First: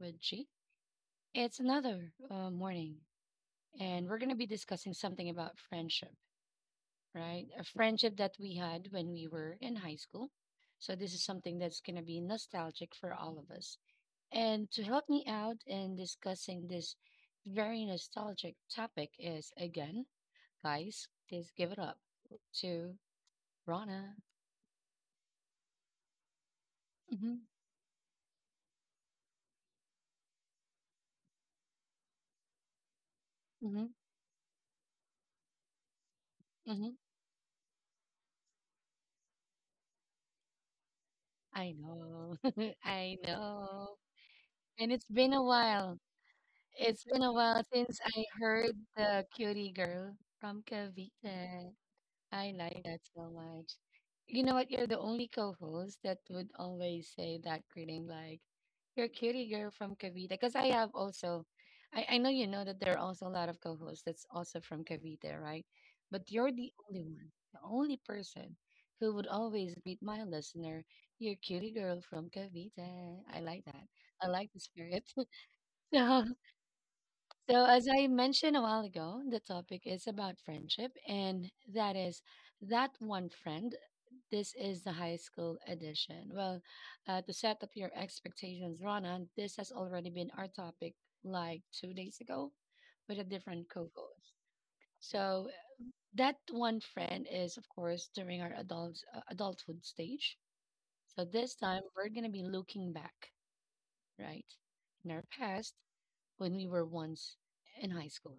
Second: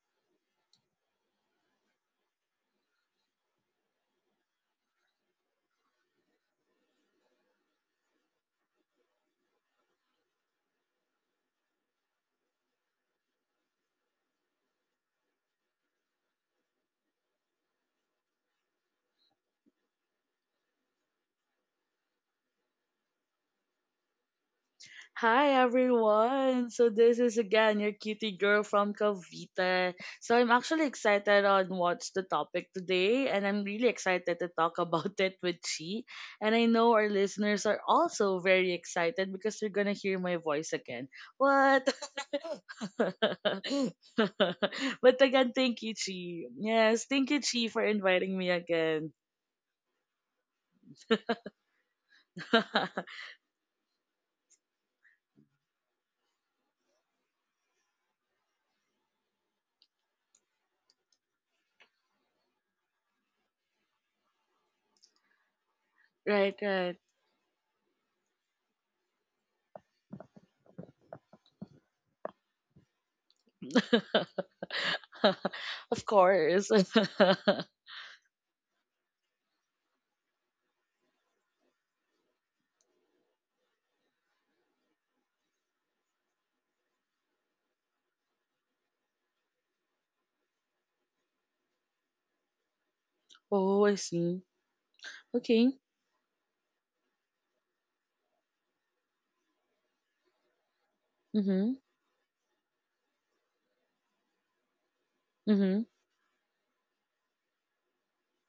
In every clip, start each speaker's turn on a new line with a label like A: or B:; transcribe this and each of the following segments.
A: with G. It's another morning, and we're going to be discussing something about friendship, right? A friendship that we had when we were in high school. So, this is something that's going to be nostalgic for all of us. And to help me out in discussing this very nostalgic topic is again, guys, please give it up to Rana.
B: Hi, everyone! So this is
A: hmm
B: again your cutie girl from Cavite. So I'm actually excited on what's the topic today, and I'm really
A: hmm
B: excited to talk about it with Chi. And I know
A: hmm
B: our listeners are also very excited because they're gonna hear my voice again.
A: I
B: What?
A: know. I know. And it's
B: But
A: been a
B: again, thank you,
A: while.
B: Chi. Yes,
A: It's
B: thank
A: been
B: you,
A: a
B: Chi,
A: while
B: for
A: since I
B: inviting me
A: heard
B: again.
A: the cutie girl from Cavite. I like that so much. You know what? You're the only co-host that would always say that greeting, like, you're cutie girl from Cavite. Because I have also, I know you know that there are also a lot of co-hosts that's also from Cavite, right? But
B: Right,
A: you're the
B: right.
A: only one, the only person who would always greet my listener, you're cutie girl from Cavite. I like that. I like the spirit.
B: Of
A: So,
B: course.
A: so as I mentioned a while ago, the topic is about friendship, and that is that one friend. This is the high school edition. Well, to set up your expectations, Rana, this has already been our topic like 2 days ago with a different
B: Oh, I
A: co-host.
B: see.
A: So
B: Okay.
A: that one friend is, of course, during our adult adulthood stage. So this
B: Mhm.
A: time we're gonna be looking back, right, in our past
B: Mhm.
A: when we were once in high school.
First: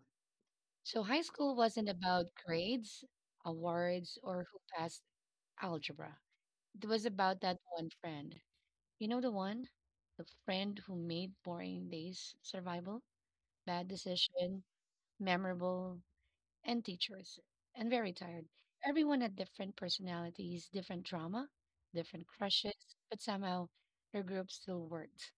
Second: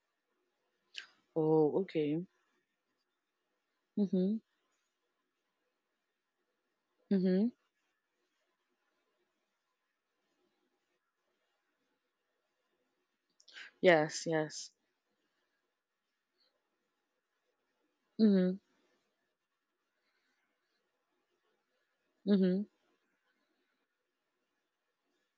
A: So high school
B: Oh,
A: wasn't
B: okay.
A: about grades, awards,
B: Mhm.
A: or who passed algebra. It was about
B: Mhm.
A: that one friend. You know the one? The friend who made boring days survival, bad
B: Yes,
A: decision,
B: yes.
A: memorable, and teachers, and very tired.
B: Mhm.
A: Everyone had different personalities, different drama, different
B: Mhm.
A: crushes, but somehow their group still worked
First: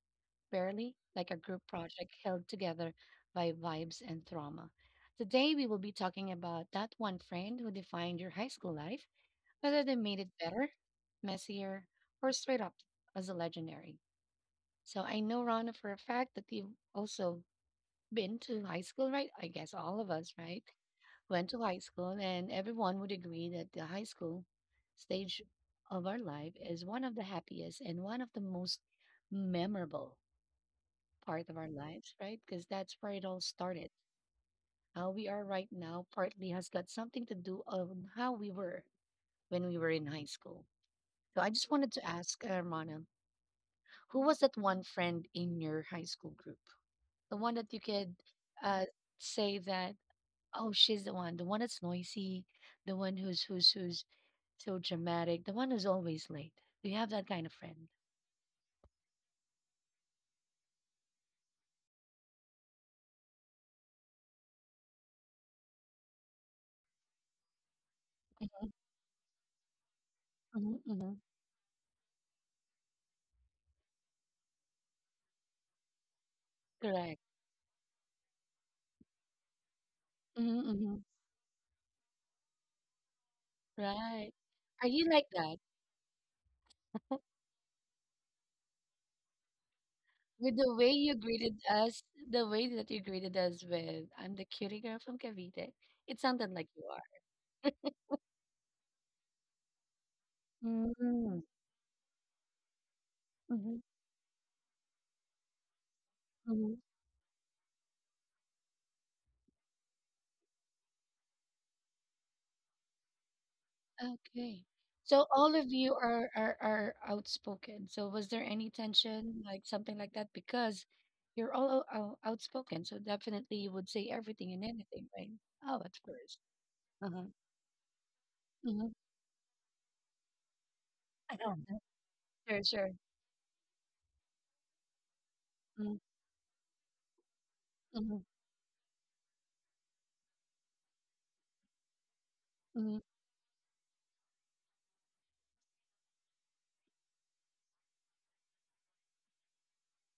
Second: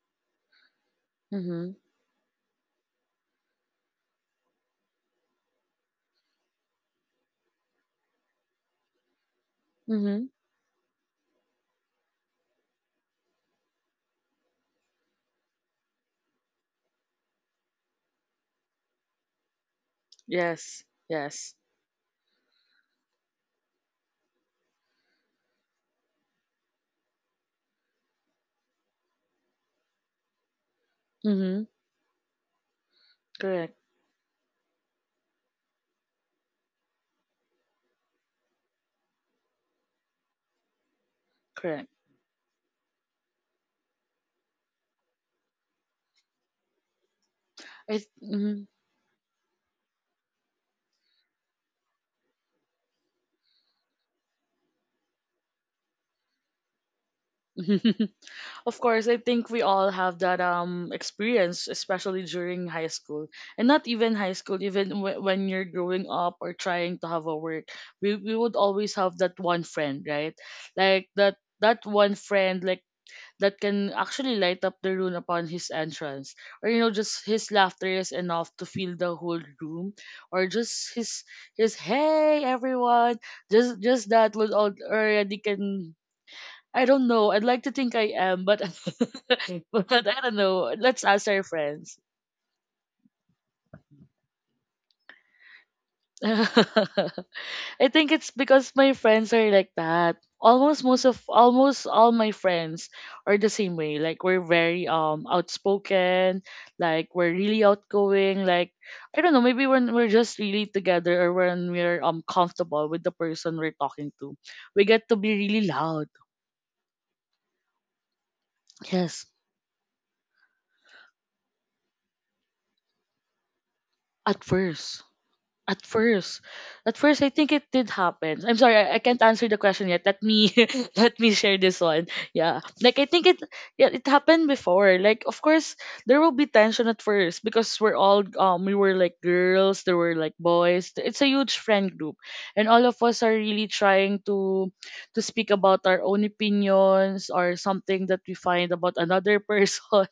A: barely like a group
B: Mhm.
A: project held together by vibes and trauma. Today, we will be talking about that one friend who defined your high school life, whether they made
B: Mhm.
A: it better, messier, or straight up as a legendary. So I know, Rana, for a fact that you've also been to high school, right? I guess all of us, right?
B: Yes.
A: Went to
B: Yes.
A: high school, and everyone would agree that the high school stage of our life is one of the happiest and one of the most memorable part of our
B: Mhm.
A: lives, right? Because that's where it all
B: Correct.
A: started. How we are right now partly has got something to do on how we were when we were in high school. So I just wanted
B: Correct.
A: to ask, Rana, who was that one friend in your high school group? The one that you
B: I
A: could
B: mhm.
A: uh, say that, oh, she's the one that's noisy, the one who's so dramatic, the one who's always late. Do you have that kind of friend?
B: Of course, I think we all have that experience, especially during high school, and not even high school, even when you're growing up or trying to have a work, we would always have that one friend, right?
A: Mm-hmm.
B: Like
A: hmm
B: that one friend, like that can actually light up the room upon his entrance. Or, you know,
A: Correct.
B: just his laughter is enough to fill the whole room. Or just
A: Mm-hmm,
B: his hey, everyone. Just
A: Right.
B: that would
A: Are you like
B: already
A: that?
B: can. I don't know. I'd like to think I am, but but I don't
A: With the
B: know.
A: way
B: Let's
A: you
B: ask our
A: greeted us,
B: friends.
A: the way that you greeted us with, I'm the cutie girl from Cavite, it sounded like you are.
B: I think it's because my friends are like that. Almost most of
A: Mm-hmm.
B: almost all my friends are the same way. Like, we're very outspoken,
A: hmm
B: like, we're really outgoing, like, I don't know, maybe when we're just really together or when we're comfortable with the person we're talking to.
A: Okay.
B: We get to
A: So
B: be
A: all of
B: really
A: you
B: loud.
A: are outspoken. So was there any
B: Yes,
A: tension, like something like that? Because you're all outspoken, so definitely you would say
B: at
A: everything and anything,
B: first.
A: right? Oh,
B: At
A: at 1st.
B: first, at
A: Uh-huh.
B: first, I think it did happen. I'm sorry,
A: Mm-hmm.
B: I can't answer the question yet. Let me let
A: I
B: me
A: know.
B: share this one.
A: Sure,
B: Yeah,
A: sure.
B: like I think it, yeah, it happened before. Like, of course,
A: Mm-hmm.
B: there will be tension at first because we're all we were like girls, there were like boys. It's a huge friend group, and all
A: Mm-hmm.
B: of us are really trying to speak about our own opinions or something that we find about another person.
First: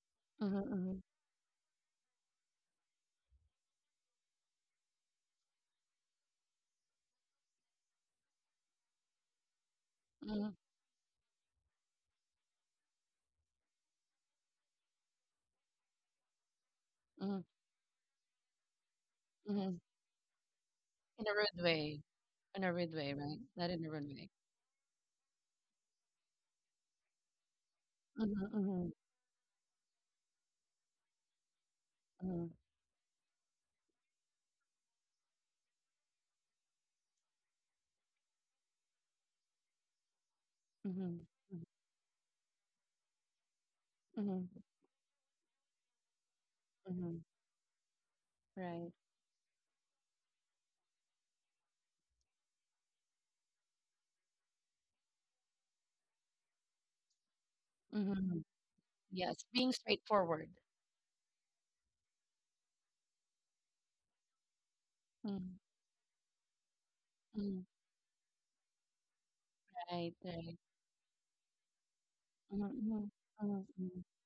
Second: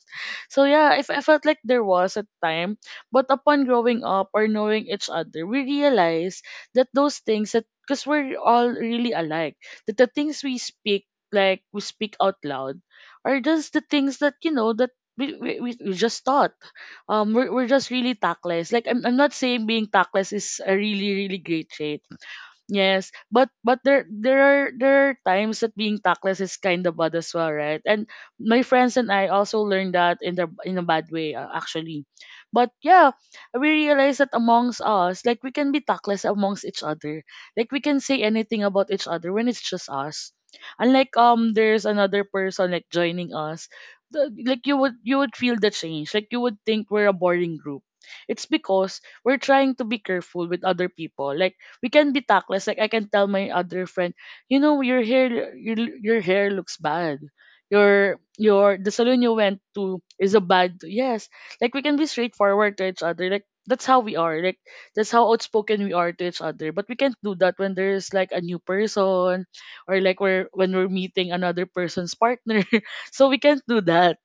B: So yeah,
A: Mm-hmm.
B: if I felt like there was a time, but upon growing up or knowing each other, we realize that those things that because we're all really alike, that the things
A: Mm-hmm.
B: we speak like we speak out loud are just the things that, you know, that we just thought
A: Mm-hmm.
B: we're just really tactless. Like I'm not saying
A: Mm-hmm.
B: being tactless is a really
A: In a
B: really
A: rude
B: great
A: way.
B: trait.
A: In a rude
B: Yes,
A: way, right?
B: but
A: Not in a rude
B: there
A: way.
B: there are there are times that being tactless is kind of bad as well, right? And
A: Mm-hmm,
B: my
A: mm-hmm,
B: friends and I also learned that in the in a bad way actually. But yeah, we realized that amongst us, like, we can be tactless amongst each other. Like, we can say anything about each other when it's just us. Unlike,
A: mm-hmm,
B: there's another person like joining us, the,
A: mm-hmm,
B: like you would feel the change. Like, you would think we're a
A: mm-hmm,
B: boring group. It's
A: right.
B: because we're trying to be careful with other people. Like, we can be tactless. Like, I can tell my other friend, you know, your hair, your hair looks bad. Your
A: Mm-hmm,
B: your the salon you
A: Yes,
B: went
A: being
B: to is a
A: straightforward.
B: bad. Yes, like, we can be straightforward to each other. Like, that's how we are. Like, that's how
A: Mm-hmm,
B: outspoken we are to each other. But we can't do that when there's like a new person, or
A: Right,
B: like we're
A: right.
B: when we're meeting another person's partner.
A: mm-hmm, mm-hmm,
B: So we can't do
A: mm-hmm,
B: that.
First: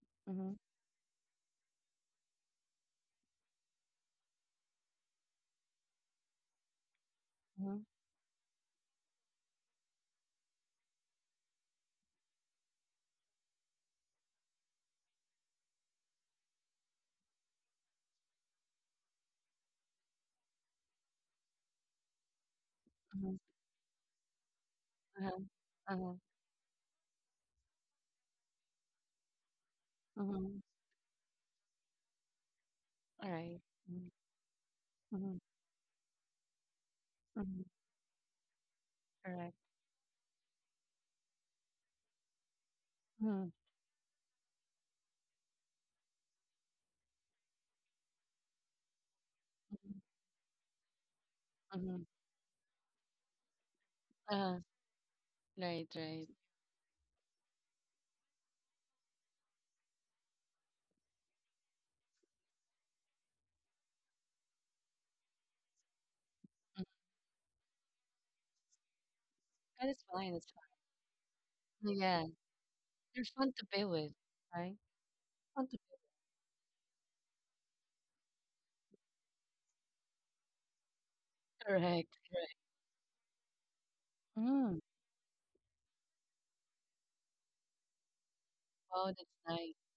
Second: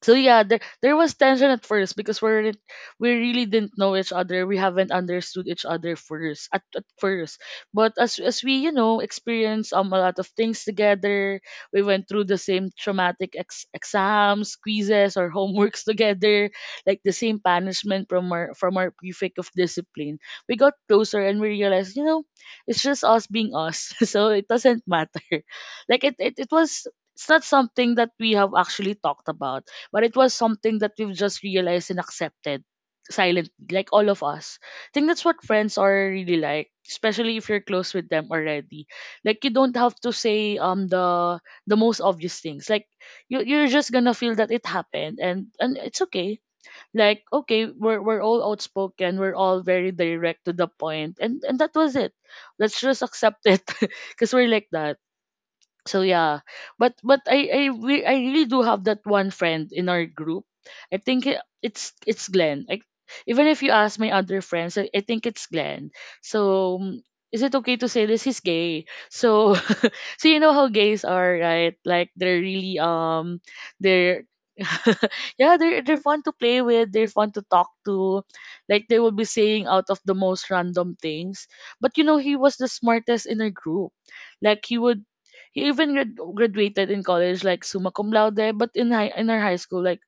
B: So yeah,
A: mm-hmm,
B: there was tension at first because we weren't, we really didn't know each other, we haven't understood each other first at first, but as we, you know, experienced a lot of things together, we went through the same traumatic exams, quizzes, or homeworks together, like the same punishment from our prefect of discipline. We got closer and we realized, you know, it's just us
A: mm-hmm,
B: being us. So it doesn't matter.
A: uh-huh,
B: Like
A: uh-huh,
B: it was, it's not something that we have actually talked about, but it was
A: mm-hmm,
B: something that we've just realized and accepted
A: all
B: silently,
A: right.
B: like all of us. I think that's what
A: Mm-hmm,
B: friends are really like, especially if you're
A: mm-hmm,
B: close with them already. Like, you
A: correct.
B: don't have to say the most obvious things. Like,
A: Mm-hmm,
B: you're just gonna feel that it happened, and it's okay. Like, okay, we're all outspoken, we're all very direct to the point, and that was
A: mm-hmm,
B: it. Let's just accept it, because we're
A: Uh,
B: like that.
A: right,
B: So
A: right.
B: yeah, but I really do have that one friend in our group. I think it's Glenn. Like, even if you ask my other friends, I think it's Glenn. So,
A: Mm,
B: mm, is it okay to say this, he's gay? So
A: That is
B: so you
A: fine.
B: know
A: It's
B: how gays are, right?
A: fine.
B: Like,
A: Yeah,
B: they're really
A: they're fun to be with,
B: they're
A: right?
B: yeah,
A: Fun to
B: they're
A: be
B: fun to play with, they're fun to talk to, like, they will be saying out of the most random things.
A: with.
B: But you
A: Correct,
B: know he was
A: correct.
B: the smartest in our group. Like, he
A: Mm-hmm,
B: would he even graduated in college like summa cum laude, but in high
A: Oh,
B: in
A: that's
B: our high school,
A: nice.
B: like,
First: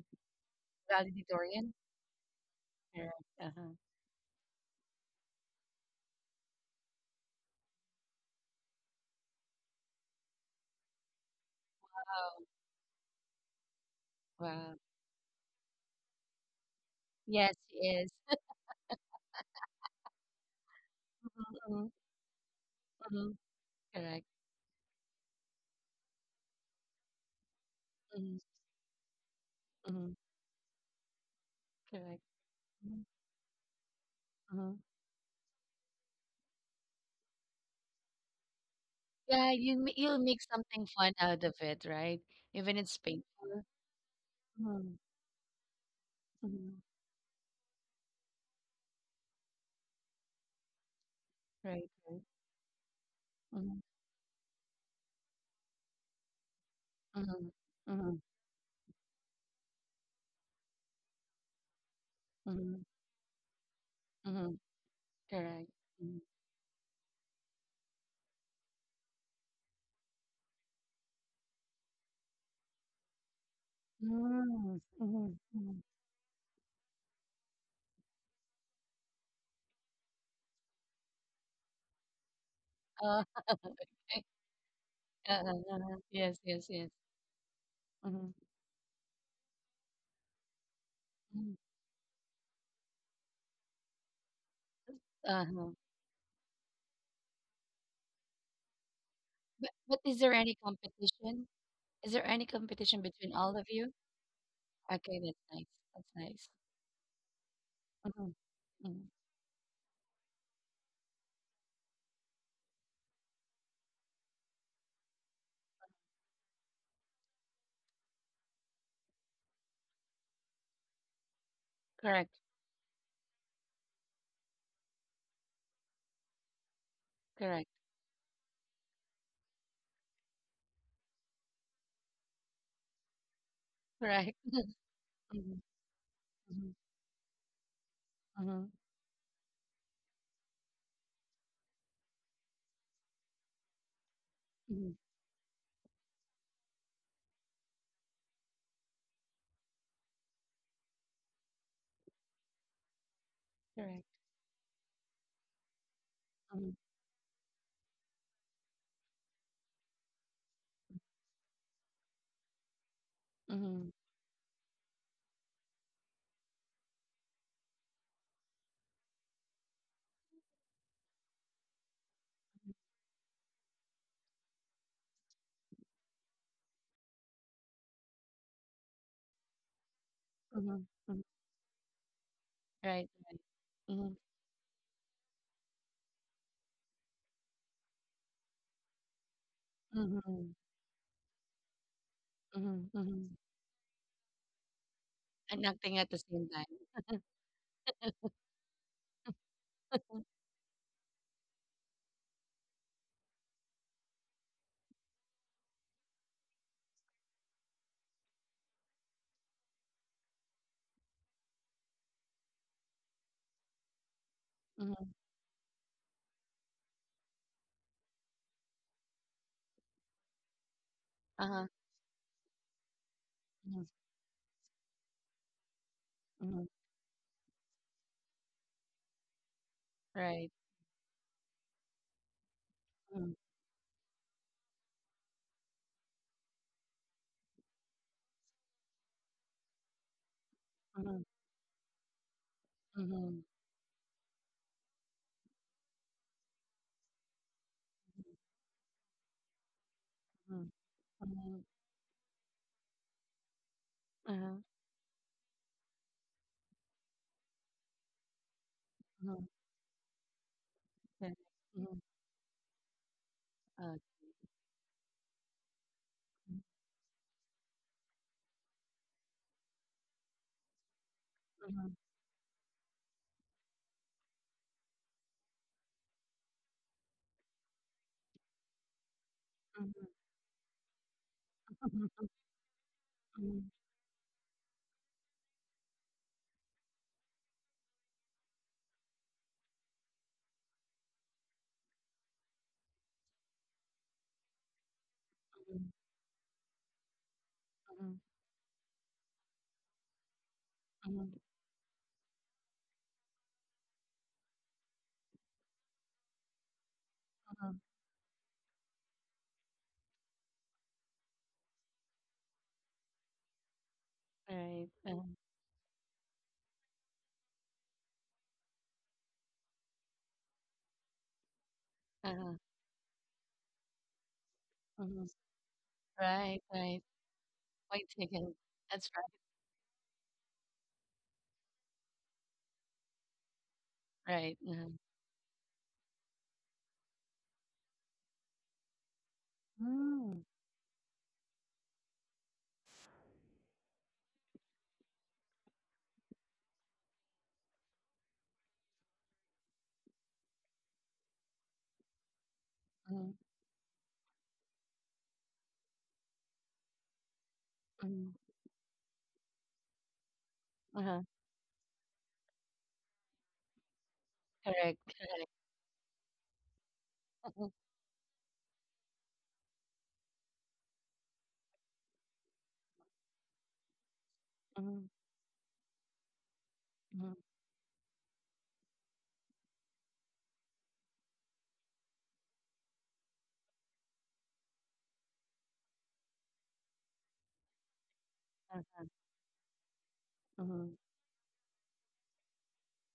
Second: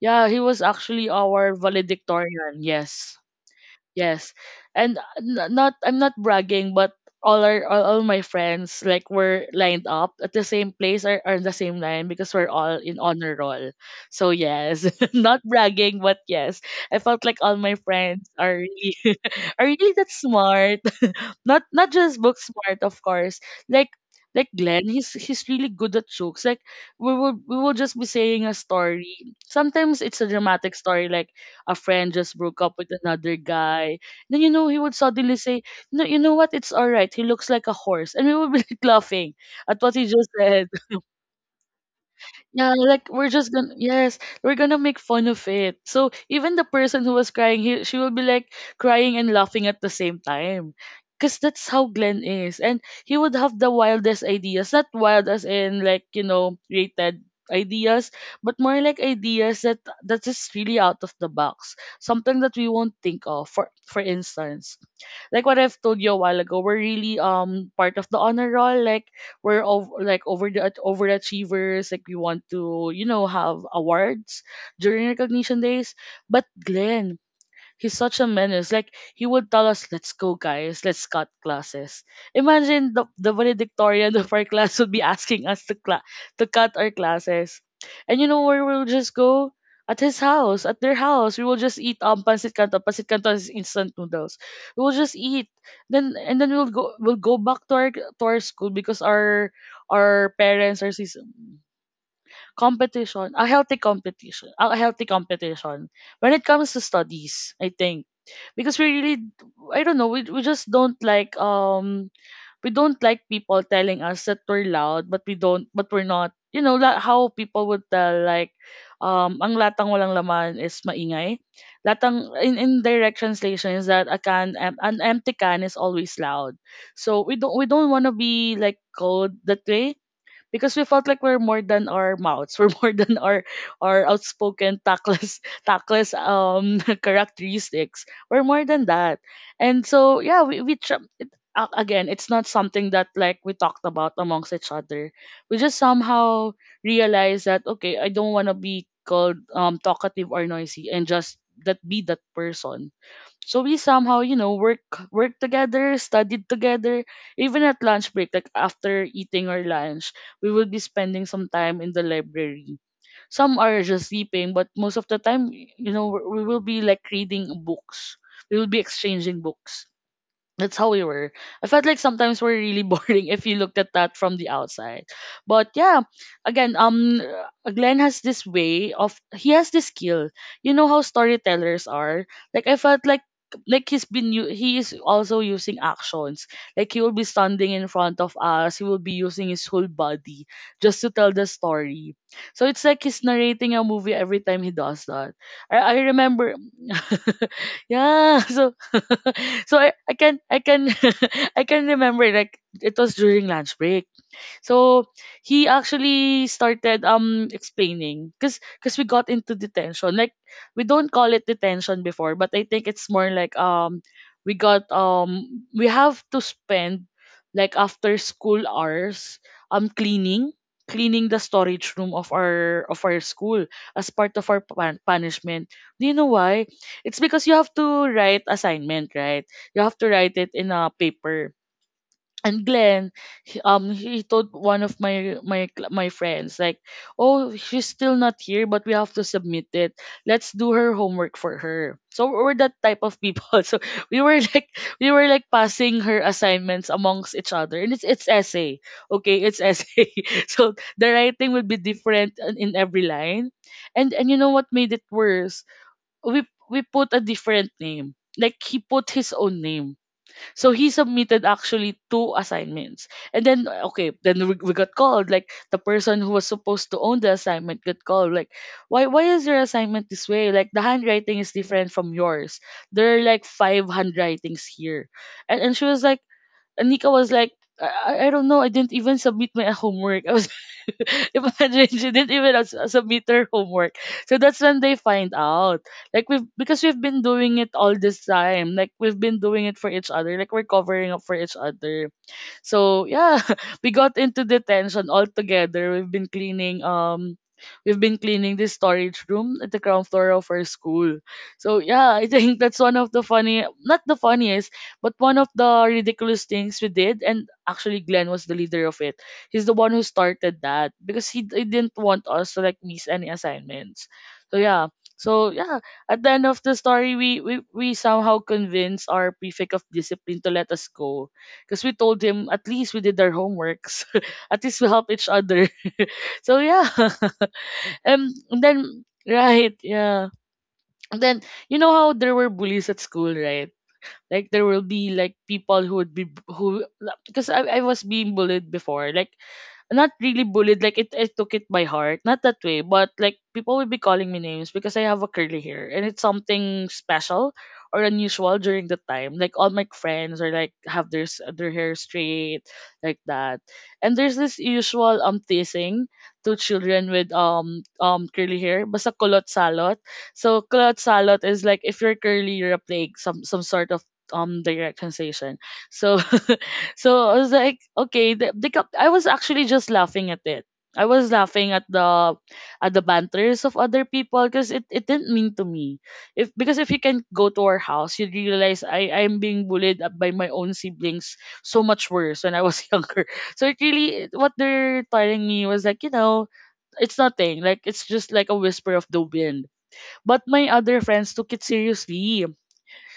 B: yeah, he was actually our
A: Valedictorian?
B: valedictorian. Yes,
A: Correct. Uh-huh.
B: yes, and not, I'm not bragging, but all my friends like were lined up at the same place, or in the same line because
A: Oh,
B: we're all in honor roll. So
A: wow.
B: yes, not bragging, but yes, I felt like all
A: Yes,
B: my
A: she is.
B: friends are really are really that smart, not
A: Mm-hmm,
B: just book smart, of
A: mm-hmm,
B: course. Like
A: correct.
B: like Glenn, he's really good at jokes. Like, we will just be
A: Mm-hmm,
B: saying a story. Sometimes
A: mm-hmm,
B: it's a dramatic story, like a friend
A: correct.
B: just broke up with
A: Mm-hmm,
B: another guy. Then, you know,
A: mm-hmm.
B: he would suddenly say, "No, you know what, it's alright. He looks like a horse." And we would be like laughing
A: Yeah,
B: at
A: you
B: what
A: ma-
B: he
A: you'll
B: just
A: make
B: said.
A: something fun out of it, right?
B: Yeah,
A: Even it's
B: like, we're just
A: painful.
B: gonna, yes, we're gonna make
A: Mm-hmm,
B: fun of it. So even the
A: mm-hmm,
B: person who was crying, he, she will be like crying and laughing at the same time. Cause that's how
A: right,
B: Glenn
A: right.
B: is. And he would have the
A: Mm-hmm,
B: wildest ideas. Not wild as in, like, you know, created
A: mm-hmm,
B: ideas,
A: mm-hmm,
B: but more like ideas that that's just really out of the box. Something that we
A: mm-hmm,
B: won't think of. For
A: mm-hmm,
B: instance, like what
A: correct.
B: I've told you a
A: Mm-hmm,
B: while ago, we're really part of the honor roll. Like, we're of, like, over the overachievers. Like, we want to, you know, have awards
A: Mm,
B: during
A: mm-hmm,
B: recognition
A: mm-hmm.
B: days. But Glenn, he's such a menace. Like, he would tell us, "Let's go, guys. Let's cut classes." Imagine the
A: Uh,
B: valedictorian of
A: okay.
B: our class would be asking us
A: Uh-huh,
B: to
A: uh-huh.
B: to
A: Yes, yes,
B: cut our
A: yes.
B: classes, and you know
A: Mm-hmm,
B: where we'll just go, at his house, at their house. We will
A: mm-hmm.
B: just eat pancit canton. Pancit canton is instant noodles. We will just eat.
A: Uh-huh.
B: Then and then we'll go back to our school because
A: But is
B: our
A: there any
B: parents are
A: competition?
B: season.
A: Is there any competition
B: Competition,
A: between
B: a
A: all of
B: healthy
A: you?
B: competition, a healthy
A: Okay, that's nice.
B: competition
A: That's
B: when it
A: nice.
B: comes to studies, I think,
A: Mhm,
B: because we really
A: mhm.
B: I don't know, we just don't like, we don't like people telling us that we're loud, but we don't, but we're not, you know, how people would tell, like, ang latang walang laman is maingay. Latang,
A: Correct.
B: in direct translation, is that a can, an empty can is always loud. So we don't, we
A: Correct.
B: don't want to be like called that way because we felt like we're more than our mouths. We're more than our
A: Correct.
B: outspoken tactless
A: Mhm,
B: tactless
A: mhm,
B: characteristics. We're more
A: mhm,
B: than that. And so, yeah, again, it's not something that like we talked about amongst each
A: mhm.
B: other. We just somehow realized that, okay, I don't want to be called talkative or noisy and just that be that person. So we
A: Correct.
B: somehow, you know, work, work together, studied
A: Mhm,
B: together, even at lunch break, like after eating our lunch, we would be spending some time in the library. Some are
A: mhm,
B: just sleeping, but most of the time, you know, we will be like reading books. We will be exchanging books. That's how we were. I felt like sometimes we're really boring if you looked at that from the outside. But yeah, again, Glenn has this way of, he has this skill. You know
A: mhm,
B: how
A: mhm.
B: storytellers are. Like, I felt
A: Right.
B: like
A: Right.
B: like
A: Mhm,
B: he is also using actions. Like, he will be standing in front of us. He will be using his whole body
A: mhm,
B: just to tell the story. So it's
A: mhm,
B: like he's
A: mhm.
B: narrating a movie every time he does that.
A: And
B: I
A: acting
B: I
A: at the
B: remember
A: same time.
B: yeah. So I can I can remember like it was during lunch break. So he actually started explaining because we got into detention. Like we don't call it detention before, but I think it's more like
A: Mhm,
B: we have to spend like after school hours um cleaning cleaning the
A: Uh-huh.
B: storage room of our school
A: Mhm,
B: as part of our punishment. Do you know why?
A: mhm.
B: It's because you have to write assignment, right? You have to write it
A: Right.
B: in a paper, and Glenn,
A: Mhm,
B: he told one of my friends like, "Oh, she's still not here, but we have to submit it. Let's do her
A: mhm,
B: homework for her." So we're that type of
A: mhm,
B: people. So we were like we were like passing her assignments amongst each other, and it's essay. Okay, it's essay. so
A: mhm,
B: the writing would
A: mhm,
B: be different in every line, and you know
A: uh-huh,
B: what made it worse? We we put a different name. Like he put his
A: uh-huh.
B: own name, so he submitted
A: Correct.
B: actually
A: Mhm,
B: two assignments. And then
A: uh,
B: okay, then we got called, like the person who was
A: mhm,
B: supposed to own the assignment got called like, why is your assignment this way? Like the handwriting is different
A: mhm,
B: from yours. There are like five handwritings here. And she was like, and Nika was like, I don't know. I didn't even submit my homework. I was imagine she didn't
A: mhm,
B: even submit her
A: mhm,
B: homework. So that's when they find out. Like we've because we've been doing it all this time. Like we've been doing it for each other. Like we're covering up for each other. So yeah, we got into detention all
A: mhm,
B: together. We've been cleaning
A: mhm,
B: this storage room at the ground floor of our school.
A: mhm.
B: So yeah, I think that's one of the funny, not the funniest, but one of the ridiculous things we did, and
A: mhm.
B: actually Glenn was the leader of it. He's the one who started that because he didn't want us to like miss any assignments. So yeah.
A: Right.
B: So yeah, at the end of the story, we somehow convinced our prefect of discipline to let us go, because we told him
A: Uh,
B: at least we did our homeworks, at least we help
A: mhm.
B: each other. so
A: Right,
B: yeah,
A: right. White chicken.
B: and then
A: That's
B: right, yeah, and then you know how there were bullies at school, right? Like
A: right,
B: there
A: right.
B: will
A: Uh-huh.
B: be like people who would be who because I was being bullied before, like not really
A: Mm,
B: bullied. Like it, I took it by heart. Not that way, but like people will be calling me names because I have a curly hair, and it's something special or unusual during the time. Like all my friends are like have their hair straight like
A: hmm
B: that, and there's this usual teasing to children with
A: mhm,
B: curly hair. Basta kulot salot. So kulot
A: uh-huh.
B: salot is like if you're curly, you're a plague. Some sort of
A: Correct,
B: direct
A: correct.
B: sensation. So I was
A: Mhm,
B: like, okay, I was actually just laughing at it. I was laughing at the banters of other people because it
A: mhm,
B: didn't mean to me. If Because if you can
A: mhm,
B: go to our house, you'd realize I'm being bullied up by my own siblings so much worse when I was younger. So it really, what they're telling me was like, you know, it's nothing. Like it's just like a whisper
A: uh,
B: of the wind. But my
A: mhm,
B: other friends took it seriously.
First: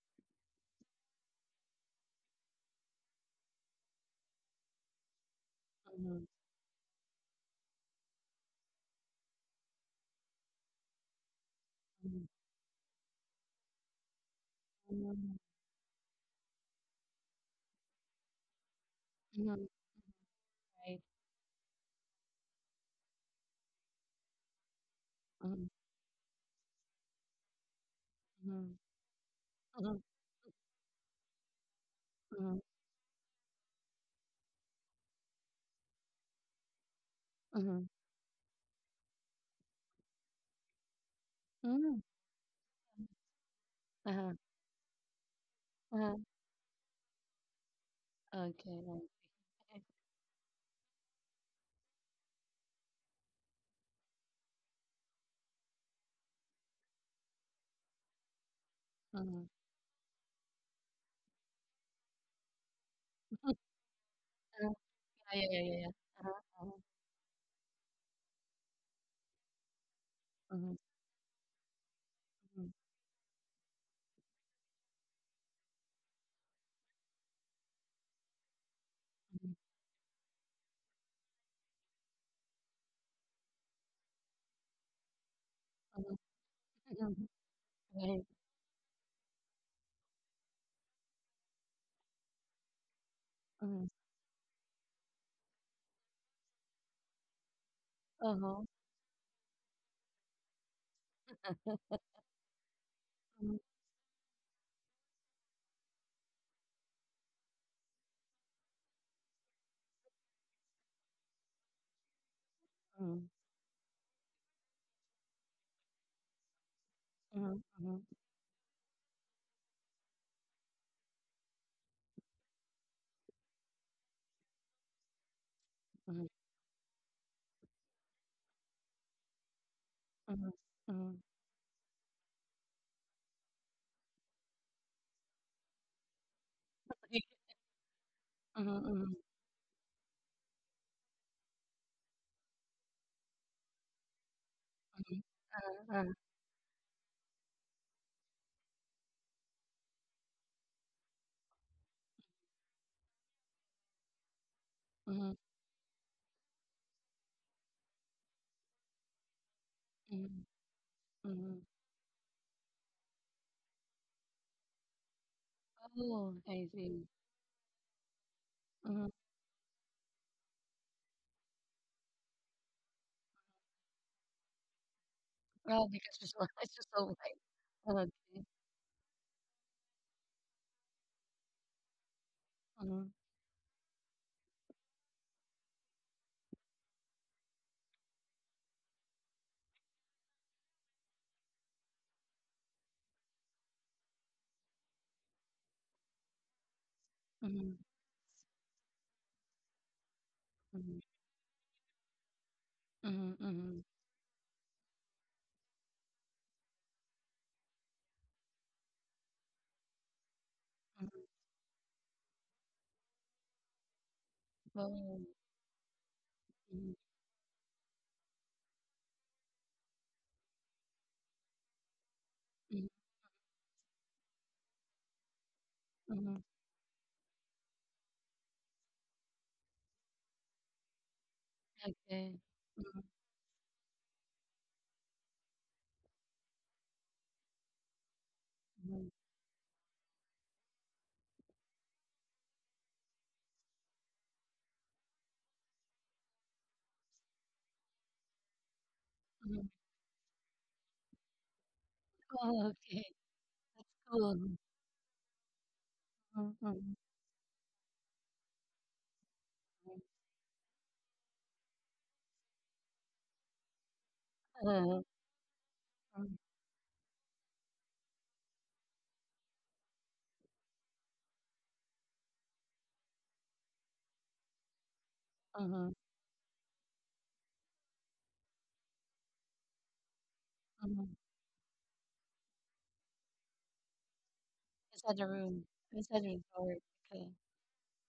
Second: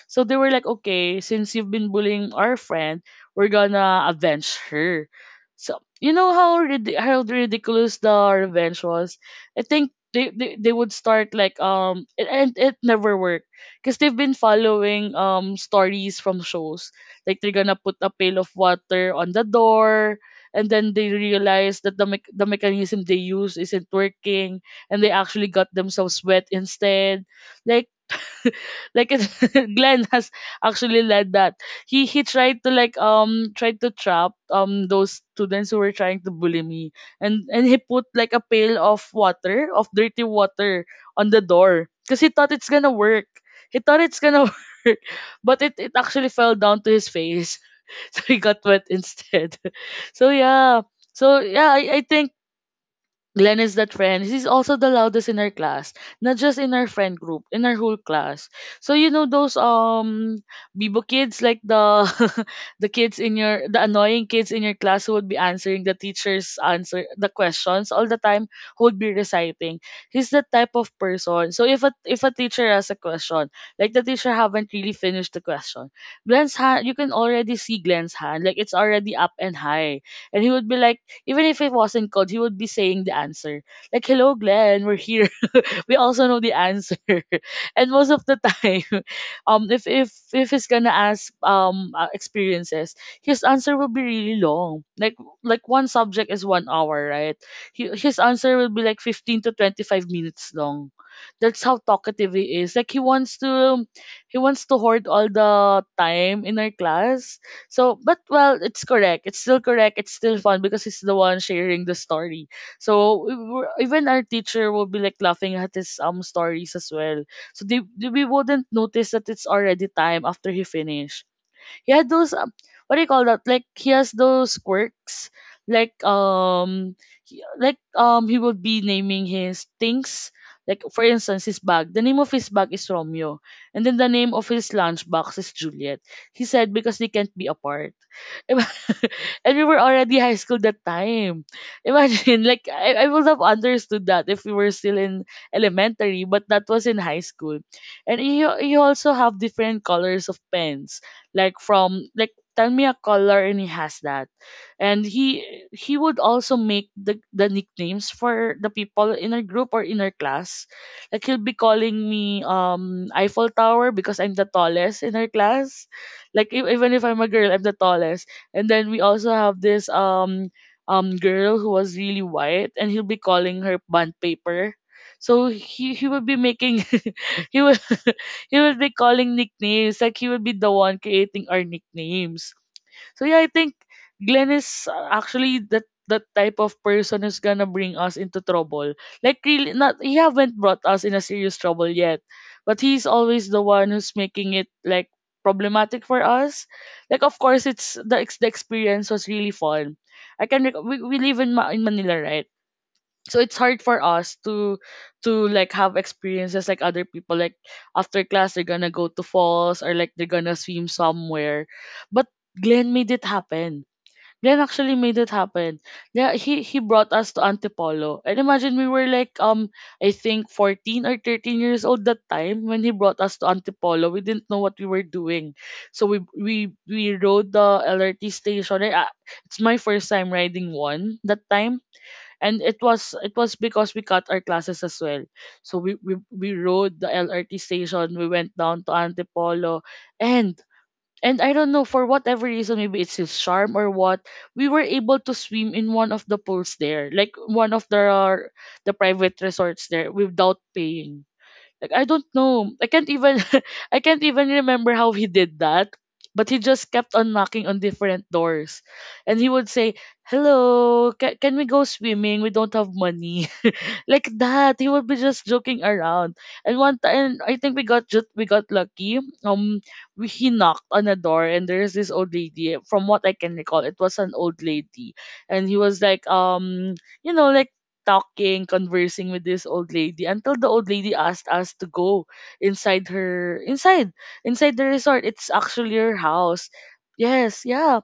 B: So they were like, okay, since you've been bullying our friend, we're gonna avenge her. So you
A: mhm,
B: know how how ridiculous the revenge was. I think they would start like
A: mhm,
B: and it never worked because they've been following
A: mhm,
B: stories from shows like they're gonna put a pail of water on the
A: mhm,
B: door, and then
A: Right.
B: they realize that the mechanism they use isn't working, and they actually got
A: Mhm,
B: themselves wet instead. Like
A: mhm,
B: like it,
A: mhm,
B: Glenn has actually led that. He
A: mhm,
B: tried to like tried to trap those students who were trying to bully me, and he
A: mhm,
B: put like a pail of water, of dirty water on the door
A: mhm,
B: because he thought it's gonna work. He thought it's
A: uh-huh,
B: gonna work, but it
A: uh-huh.
B: actually fell down to his face, so he got
A: Okay,
B: wet
A: right.
B: instead.
A: Okay.
B: So yeah, so yeah, I think Glenn is that friend. He's also the loudest in our class, not just in our friend group, in our whole class. So you know
A: Mhm.
B: those Bibo kids, like the
A: Uh,
B: the annoying kids in your class who would be
A: Yeah, yeah, yeah,
B: answering
A: yeah.
B: the
A: Uh-huh,
B: teacher's
A: uh-huh.
B: answer the questions all the time, who would be reciting. He's that
A: Mhm,
B: type of person. So if a
A: mhm,
B: teacher has a question, like the teacher haven't really finished the question, Glenn's hand you can already see Glenn's hand, like it's already up and high, and he would be like, even if it wasn't called, he would be saying the answer. Like, hello, Glenn, we're here, we
A: mhm,
B: also know the answer.
A: mhm, mhm,
B: And most
A: Right.
B: of the time, if he's gonna ask experiences, his answer
A: Mhm.
B: will be really long. Like one subject is 1 hour, right? His answer
A: Uh-huh.
B: will be like 15 to 25 minutes long. That's how talkative he is. Like
A: Mhm,
B: he wants to hoard all the time in our class. So, but well, it's correct. It's still correct. It's still fun because he's the one sharing the story. So
A: mhm.
B: even our teacher will be like laughing at his stories as well.
A: Mhm,
B: So
A: mhm,
B: we wouldn't notice that it's already time after he finished. He had those what do you call that? Like he has those quirks. Like
A: mhm,
B: like he would be naming his things.
A: mhm,
B: Like for
A: mhm.
B: instance, his bag. The name of his bag is Romeo, and then the name of his lunchbox is Juliet. He said because they
A: Y
B: can't be apart. and
A: mhm, mhm,
B: we were already high school that time. Imagine, like I would have understood that if we were still
A: mhm.
B: in
A: Uh-huh,
B: elementary, but that was in high school. And you also have different colors of pens, like from like tell me a color, and he has that. And
A: uh,
B: he would also make the nicknames for the people in our group or in our
A: mhm,
B: class. Like
A: mhm,
B: he'll be
A: mhm.
B: calling me Eiffel Tower because I'm the tallest in our class.
A: Oh,
B: Like
A: I
B: even if
A: see.
B: I'm a girl, I'm the tallest. And then we
A: Mhm.
B: also have this girl who was really white, and he'll be calling her bond paper. So
A: Oh,
B: he
A: because
B: would
A: it's
B: be
A: so it's
B: making
A: just so light.
B: he would
A: Oh, okay.
B: he will be calling nicknames. Like he will be the one creating our nicknames.
A: Mhm,
B: So yeah, I think Glenn is actually that type of person who's gonna bring us into trouble. Like really, not he haven't brought us in a serious trouble yet, but he's always the one who's making it like problematic for us. Like of course
A: mhm,
B: it's the the experience was really fun. I can
A: mhm,
B: we live in Manila, right?
A: mhm,
B: So it's hard
A: mhm,
B: for us to like have experiences like other people. Like after class they're gonna go to falls, or like they're gonna swim
A: mhm.
B: somewhere, but Glenn made it happen. Glenn actually
A: Oh.
B: made it happen. Yeah, he
A: mhm,
B: brought us to Antipolo. And imagine, we were like I think 14 or 13 years old that time when
A: mhm,
B: he brought us to Antipolo. We didn't know what we were doing. So we
A: mhm.
B: we we rode the LRT station. It's my first time riding one that time,
A: Okay.
B: and it
A: Mhm,
B: was because we cut our classes as well. So we rode the LRT station, we went down to
A: mhm,
B: Antipolo, and I don't know, for whatever reason, maybe it's his charm or what, we were able to swim in one of the pools there, like one of the private
A: mhm.
B: resorts there without paying. Like I don't
A: Oh,
B: know. I
A: okay.
B: can't even
A: That's
B: I can't even
A: cool.
B: remember how he did that. But
A: Mhm,
B: he
A: mhm,
B: just kept on knocking on different doors. And he would
A: mhm.
B: say, hello, can we go swimming? We don't have money, like that. He
A: Uh,
B: would be just joking
A: mhm,
B: around. And one time, I think we got, just we got lucky. He knocked on a door, and there's this old lady. From what I can recall, it was an old lady, and he
A: mhm,
B: was like, you know, like talking, conversing with this old lady until the old
A: mhm.
B: lady asked us to go inside her inside inside the
A: Inside the
B: resort. It's
A: room.
B: actually her
A: Inside the
B: house.
A: resort. Okay.
B: Yes, yeah.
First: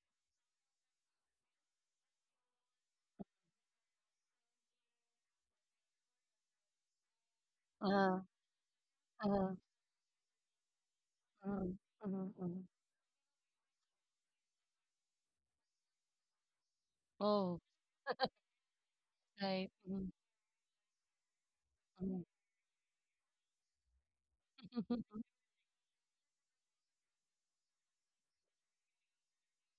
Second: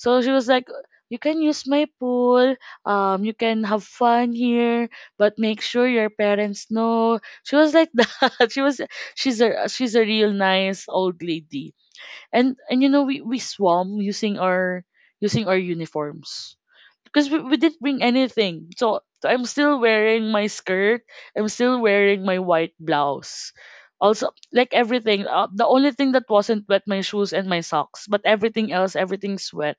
B: So she was like, "You can use my pool. You can have fun here, but make sure your parents know." She was like
A: Uh-huh,
B: that. She's
A: uh-huh.
B: a real nice old lady.
A: Mhm, mhm,
B: And
A: mhm.
B: and you know we swam using our uniforms because we
A: Oh,
B: didn't bring anything. So I'm
A: right.
B: still
A: Mhm,
B: wearing my skirt. I'm still
A: mhm.
B: wearing my white blouse. Also, like everything, the only thing that wasn't wet my shoes and my socks, but everything else, everything's wet,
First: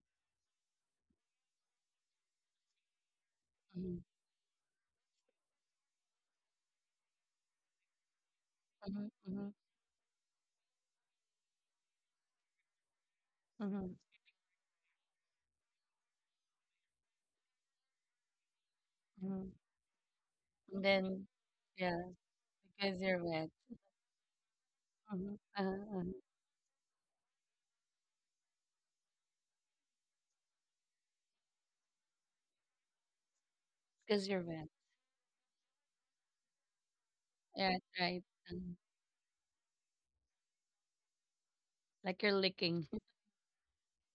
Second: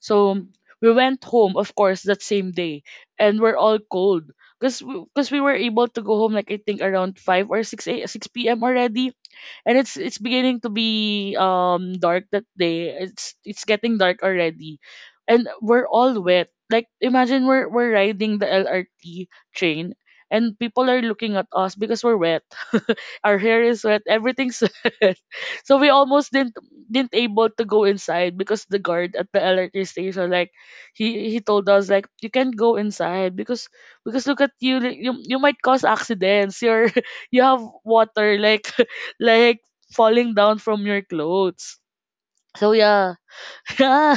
B: so we went home, of course, that same day, and we're all
A: Mhm,
B: cold because because we were able to go home like I think around five or six a, six p.m.
A: mhm,
B: already,
A: mhm,
B: and it's beginning to be dark that day. It's
A: mhm,
B: getting dark already, and we're all wet. Like imagine we're riding the LRT
A: mhm.
B: train, and
A: And
B: people are
A: then,
B: looking at us
A: yeah,
B: because we're wet,
A: because you're
B: our
A: wet.
B: hair is wet. Everything's wet.
A: Mhm,
B: So
A: uh-huh,
B: we
A: uh-huh.
B: almost didn't able to go inside because the guard at the electric station like he told us like you can't go inside because
A: Because
B: look
A: you're
B: at
A: wet.
B: you, like, you might cause accidents. You're you have
A: Yeah, right.
B: water like
A: Um,
B: like falling down from your clothes.
A: like you're
B: So
A: licking.
B: yeah, yeah.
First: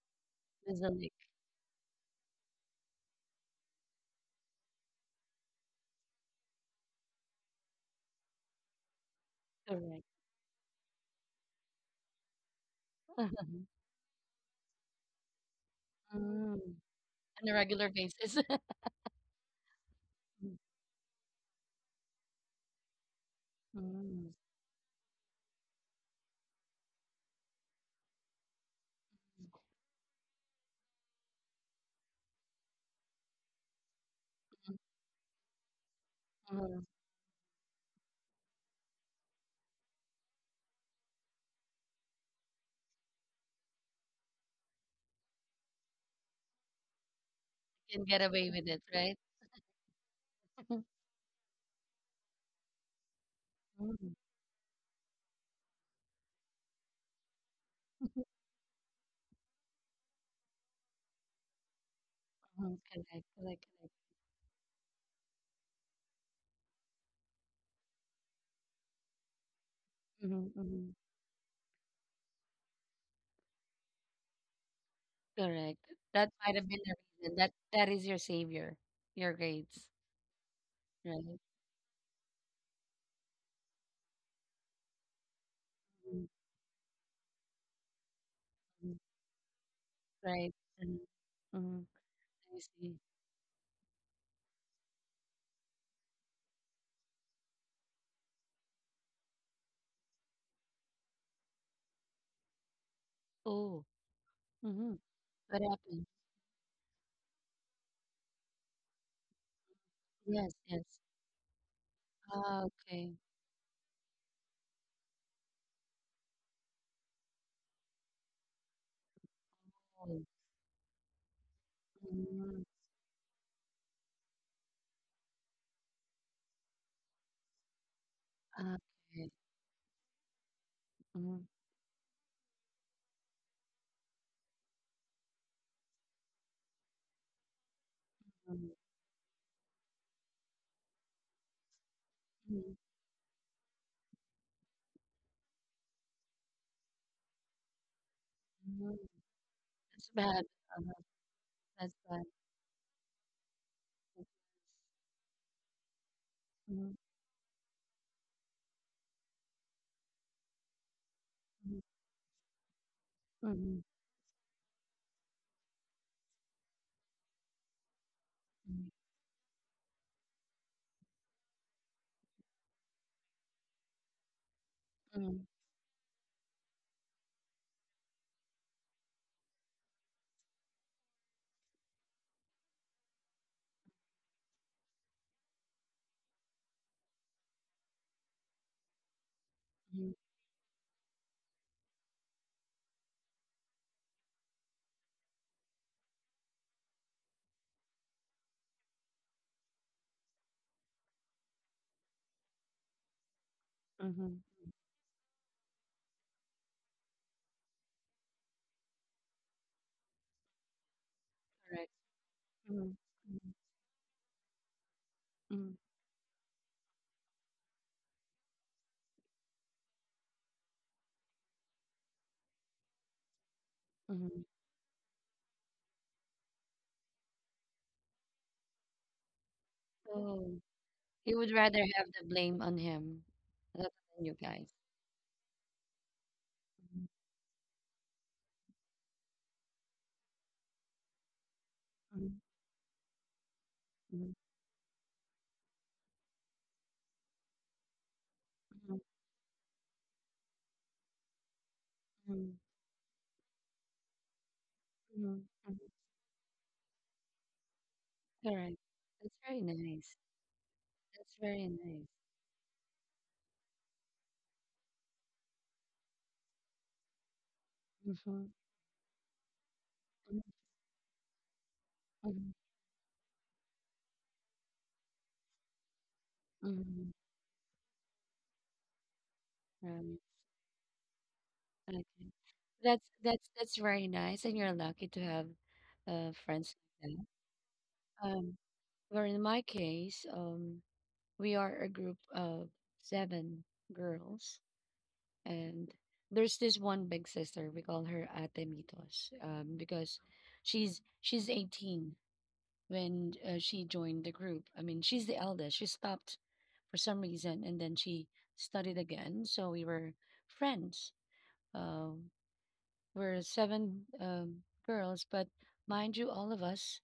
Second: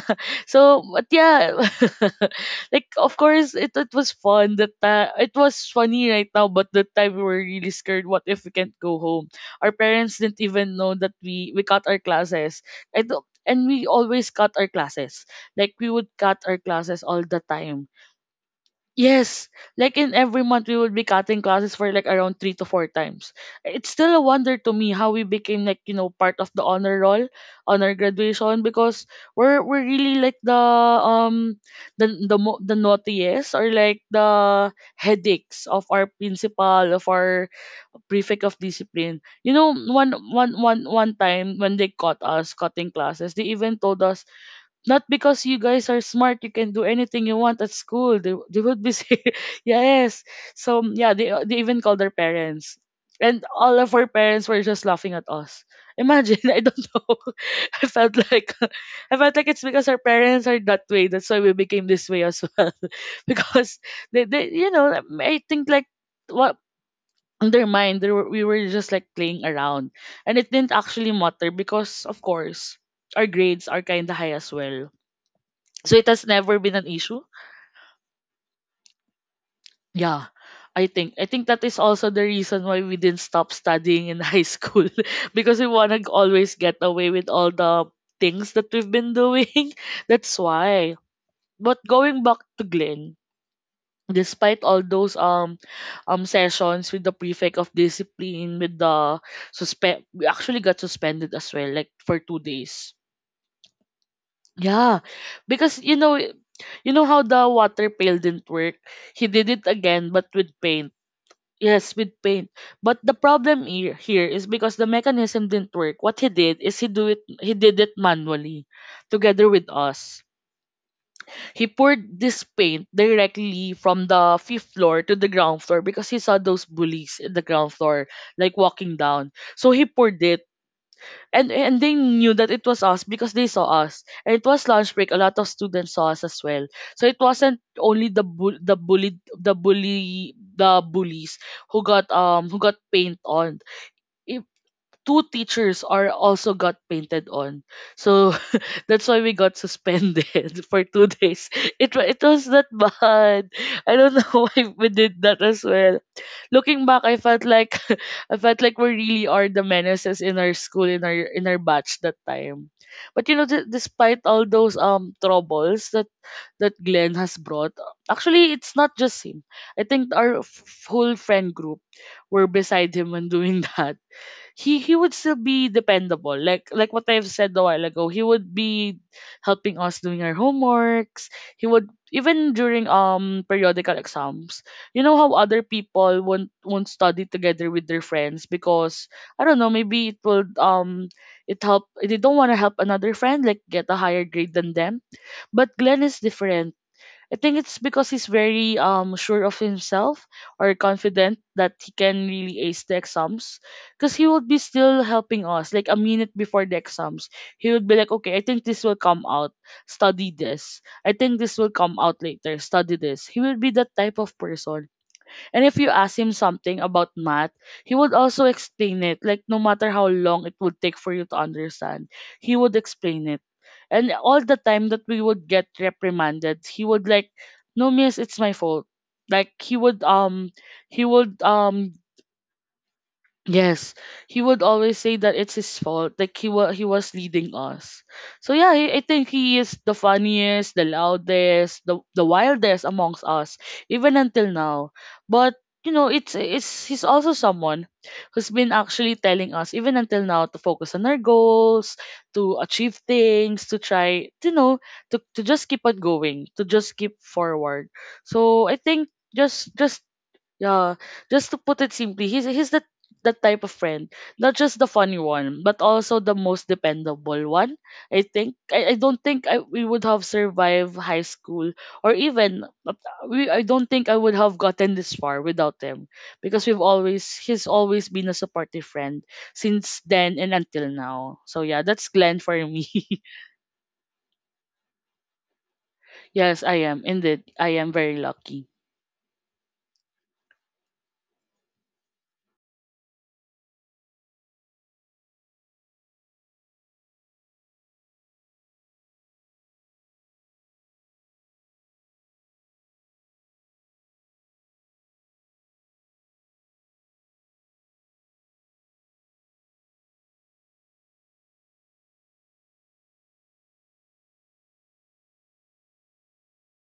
A: There's
B: So,
A: a
B: but
A: lick.
B: yeah, like of course it was fun that time. It was funny right now, but that time we were really scared. What if we can't go home? Our
A: Correct.
B: parents didn't even know that we cut our classes. I don't, and we always cut our classes. Like we would cut our
A: Mm.
B: classes all the
A: On a regular
B: time.
A: basis.
B: Yes, like in every
A: Mm,
B: month we would be cutting classes for like around three to four times. It's still a
A: mm,
B: wonder to me how we became like, you know, part of the honor roll, honor graduation because we're really like the um the naughtiest, or like the
A: mm,
B: headaches of our
A: mm.
B: principal, of our prefect of discipline. You know, one time when they caught us cutting classes, they even told us, not because you guys are smart, you can do anything you want at
A: You can
B: school.
A: get
B: They,
A: away
B: they
A: with it,
B: would be
A: right?
B: say, yes. So yeah, they even called their parents, and all of our
A: Mm,
B: parents were just laughing at us. Imagine, I don't know. I felt
A: mhm.
B: like I felt like it's because our parents are that way. That's why we became this way as well.
A: Correct, correct, correct.
B: Because they you know, like, I think like what in their mind they were, we were just like playing around. And
A: Mhm,
B: it didn't
A: mhm.
B: actually matter because of course our grades are kinda high as well.
A: Correct.
B: So it has
A: That might
B: never
A: have
B: been
A: been
B: an
A: the
B: issue.
A: reason. That that is your savior, your grades,
B: Yeah. I think I
A: right?
B: think that is also the reason why we didn't stop studying in high school because we want to
A: Mhm,
B: always get away with all the things that we've
A: mhm.
B: been doing. That's
A: Right. Mm-hmm.
B: why. But
A: Mm-hmm.
B: going back
A: I
B: to
A: see.
B: Glenn, despite all those sessions with the prefect of discipline, with the suspend, we actually got suspended as well like for 2 days.
A: Oh. mm-hmm.
B: Yeah.
A: What
B: Because you
A: happened?
B: know You know how the water pail didn't work? He did it again, but
A: Yes,
B: with
A: yes.
B: paint. Yes, with paint.
A: Ah,
B: But
A: okay.
B: the problem here is because the mechanism didn't work. What he did is he do it. he did it manually, together with
A: Oh.
B: us. He poured this
A: Mm-hmm.
B: paint directly from the fifth floor to the ground floor because he saw those bullies in the ground floor, like walking
A: Okay.
B: down. So he poured it,
A: Mm-hmm.
B: and they knew that it was us because they saw us, and it was lunch break, a lot of students saw us as well, so it wasn't only the bull
A: Mm-hmm.
B: the bullied the bully the bullies who got paint on, if two teachers are also got painted on, so
A: Mm-hmm.
B: that's why we got
A: That's bad.
B: suspended for
A: Uh-huh.
B: 2 days.
A: That's bad.
B: It was that bad. I don't know why we did that as well. Looking
A: Mm-hmm.
B: back, I felt like I felt like we really are the menaces in our school, in our
A: Mm-hmm.
B: batch that time. But you know,
A: Mm-hmm.
B: despite all those troubles that that Glenn has brought, actually it's not just him. I think our whole friend group were beside him when doing that, he would still be dependable. Like what I've said a while ago, he would be helping us doing our homeworks. He would even during periodical exams. You know how other people won't study together with their friends because I don't know,
A: Mm-hmm.
B: maybe it will it help, they don't want to help another friend like get a higher grade than them. But Glenn is different. I think it's because he's very sure of himself, or confident that he can really ace the exams. Because he
A: Mm-hmm.
B: would be still helping us like a minute before the exams. He would be like, okay, I think this will come out. Study this. I think this will
A: Correct.
B: come out later.
A: Mm-hmm.
B: Study this. He will be that type of person. And
A: Mm-hmm.
B: if you ask him something about math, he would also explain it. Like no matter how long it would take for you to understand, he would explain it, and
A: Mm-hmm.
B: all the time that we would get reprimanded, he would like, no miss, it's my fault. Like
A: Oh.
B: he
A: He
B: would
A: would rather have the blame on him rather
B: Yes,
A: than you
B: he would
A: guys.
B: always say that it's his fault. Like he was leading us. So yeah, I think he is the funniest, the loudest, the
A: Mhm,
B: wildest amongst us, even
A: mhm,
B: until now. But you know, it's he's also someone who's been
A: mhm,
B: actually telling us even until now to focus on our goals,
A: mhm,
B: to achieve things, to try, you know, to
A: mhm, mhm,
B: just
A: mhm.
B: keep on going, to just keep forward. So
A: Correct.
B: I think
A: That's very
B: just
A: nice.
B: yeah,
A: That's
B: just to
A: very
B: put it
A: nice.
B: simply, he's the that type of friend, not just the funny one, but also the most dependable one.
A: Mm-hmm.
B: I don't think I we would have survived high school or
A: Mm-hmm.
B: even we I don't think I would have gotten this far without him because we've
A: Mm-hmm.
B: always he's always been a supportive friend since
A: Right.
B: then and until now. So yeah,
A: Okay.
B: that's Glenn for me.
A: That's that's very nice, and you're lucky to have
B: Yes,
A: friends
B: I am
A: like
B: indeed. I am very
A: that.
B: lucky.
A: Where in my case, we are a group of seven girls. And there's this one big sister, we call her Ate Mitos, because she's 18 when she joined the group. I mean, she's the eldest. She stopped for some reason and then she studied again. So we were friends. Uh, we're seven girls, but mind you, all of us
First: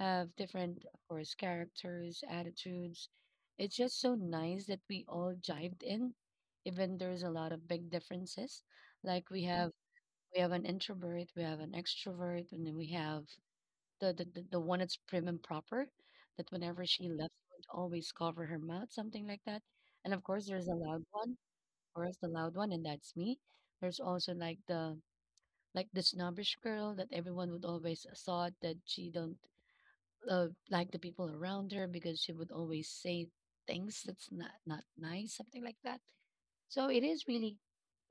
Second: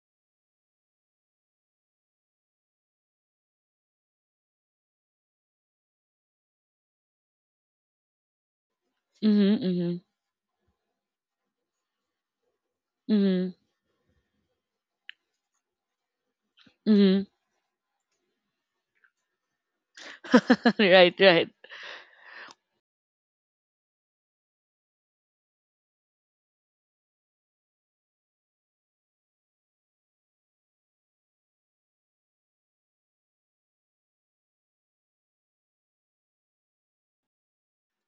A: have different, of course, characters, attitudes. It's just so nice that we all jived in, even there's a lot of big differences. Like
B: Mhm, mhm,
A: we have an introvert, we have an extrovert, and then we have
B: mhm,
A: the one that's prim and proper, that whenever she
B: mhm.
A: left would always cover her mouth, something like that. And of course there's a loud
B: Right,
A: one,
B: right.
A: or else the loud one, and that's me. There's also like the snobbish girl that everyone would always thought that she don't like the people around her because she would always say things that's not not nice, something like that. So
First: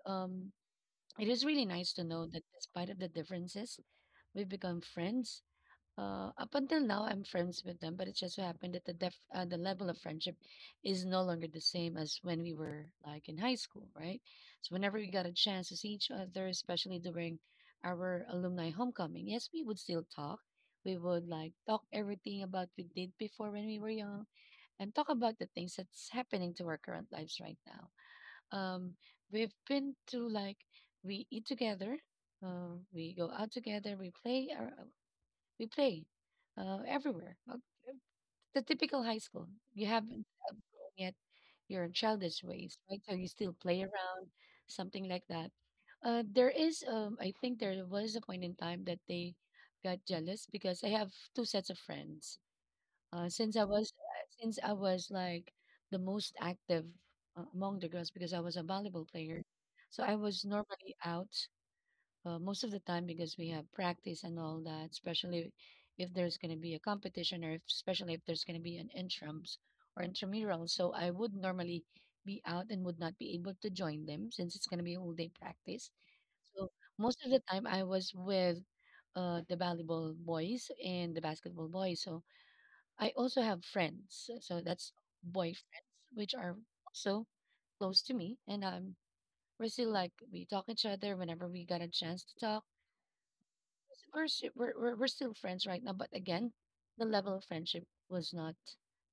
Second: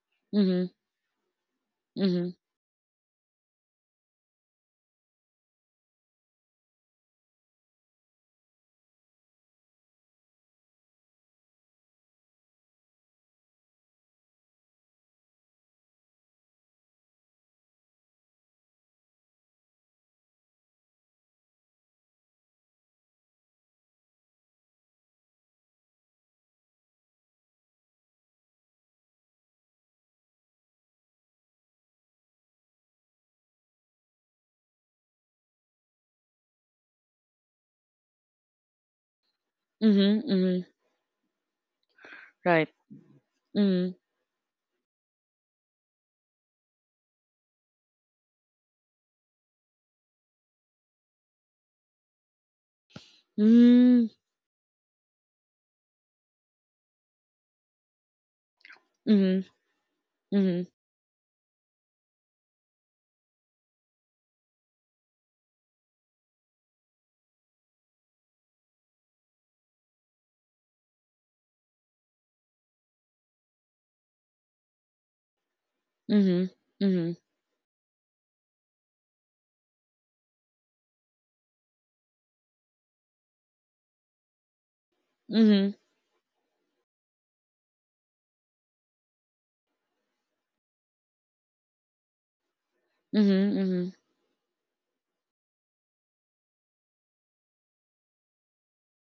A: um
B: Mhm,
A: it is really nice to know
B: mhm.
A: that despite of the differences, we've become friends. Uh, up until now, I'm friends with them, but it just so happened that the level of friendship is no longer the same as when we were like in high school, right? So whenever we got a chance to see each other, especially during our alumni homecoming, yes, we would still talk. We would like talk everything about we did before when we were young, and talk about the things that's happening to our current lives right now. Um, we've been to like. We eat together, we go out together, we play. Our. We play everywhere. The typical high school. You
B: Mhm,
A: haven't
B: mhm,
A: outgrown yet your childish
B: right.
A: ways, right? So you still play
B: Mhm.
A: around, something like that. There is, I think there was a point in time that they got jealous because I have two sets of friends.
B: Mm,
A: Since I was like the most active among the girls because I was a volleyball player,
B: mhm,
A: so I was
B: mhm,
A: normally out most of the time because we have practice and all that, especially if there's going to be a competition or if, especially if there's going to be an intrams or intramural. So I would normally be out and would not be able to join them since it's going to be all day practice.
B: mhm,
A: So
B: mhm,
A: most of the time I was with the volleyball boys and the basketball boys. So I also have friends. So that's
B: mhm,
A: boyfriends, which are also close to me. And we're still like, we talk each other whenever we got a chance to talk.
B: mhm, mhm.
A: We're s- we're we're we're still friends right now, but again, the level of friendship was not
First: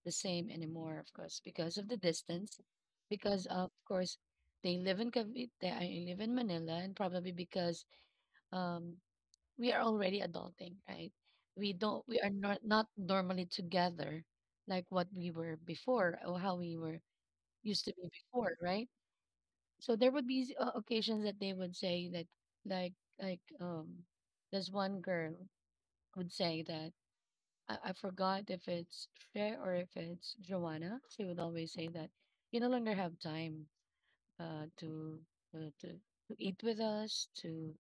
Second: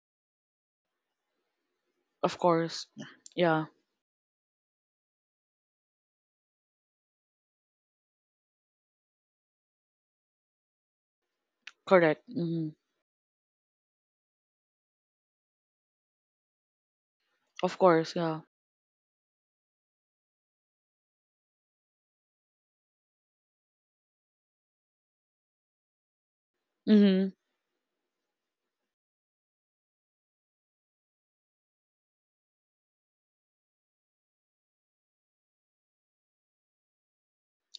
A: the same anymore, of course, because of the
B: Of
A: distance,
B: course.
A: because
B: Yeah,
A: of course they live in Cavite, I live in Manila, and probably because um we are already adulting, right? We
B: correct.
A: are not
B: Mhm.
A: not normally together like what we were before or how we were
B: Of
A: used to be
B: course, yeah.
A: before, right? So there would be occasions that they would say that, like like um there's one girl would say that.
B: Mhm,
A: I forgot if it's Cher or if it's Joanna. She would always say that you no longer have time to, to eat with us, to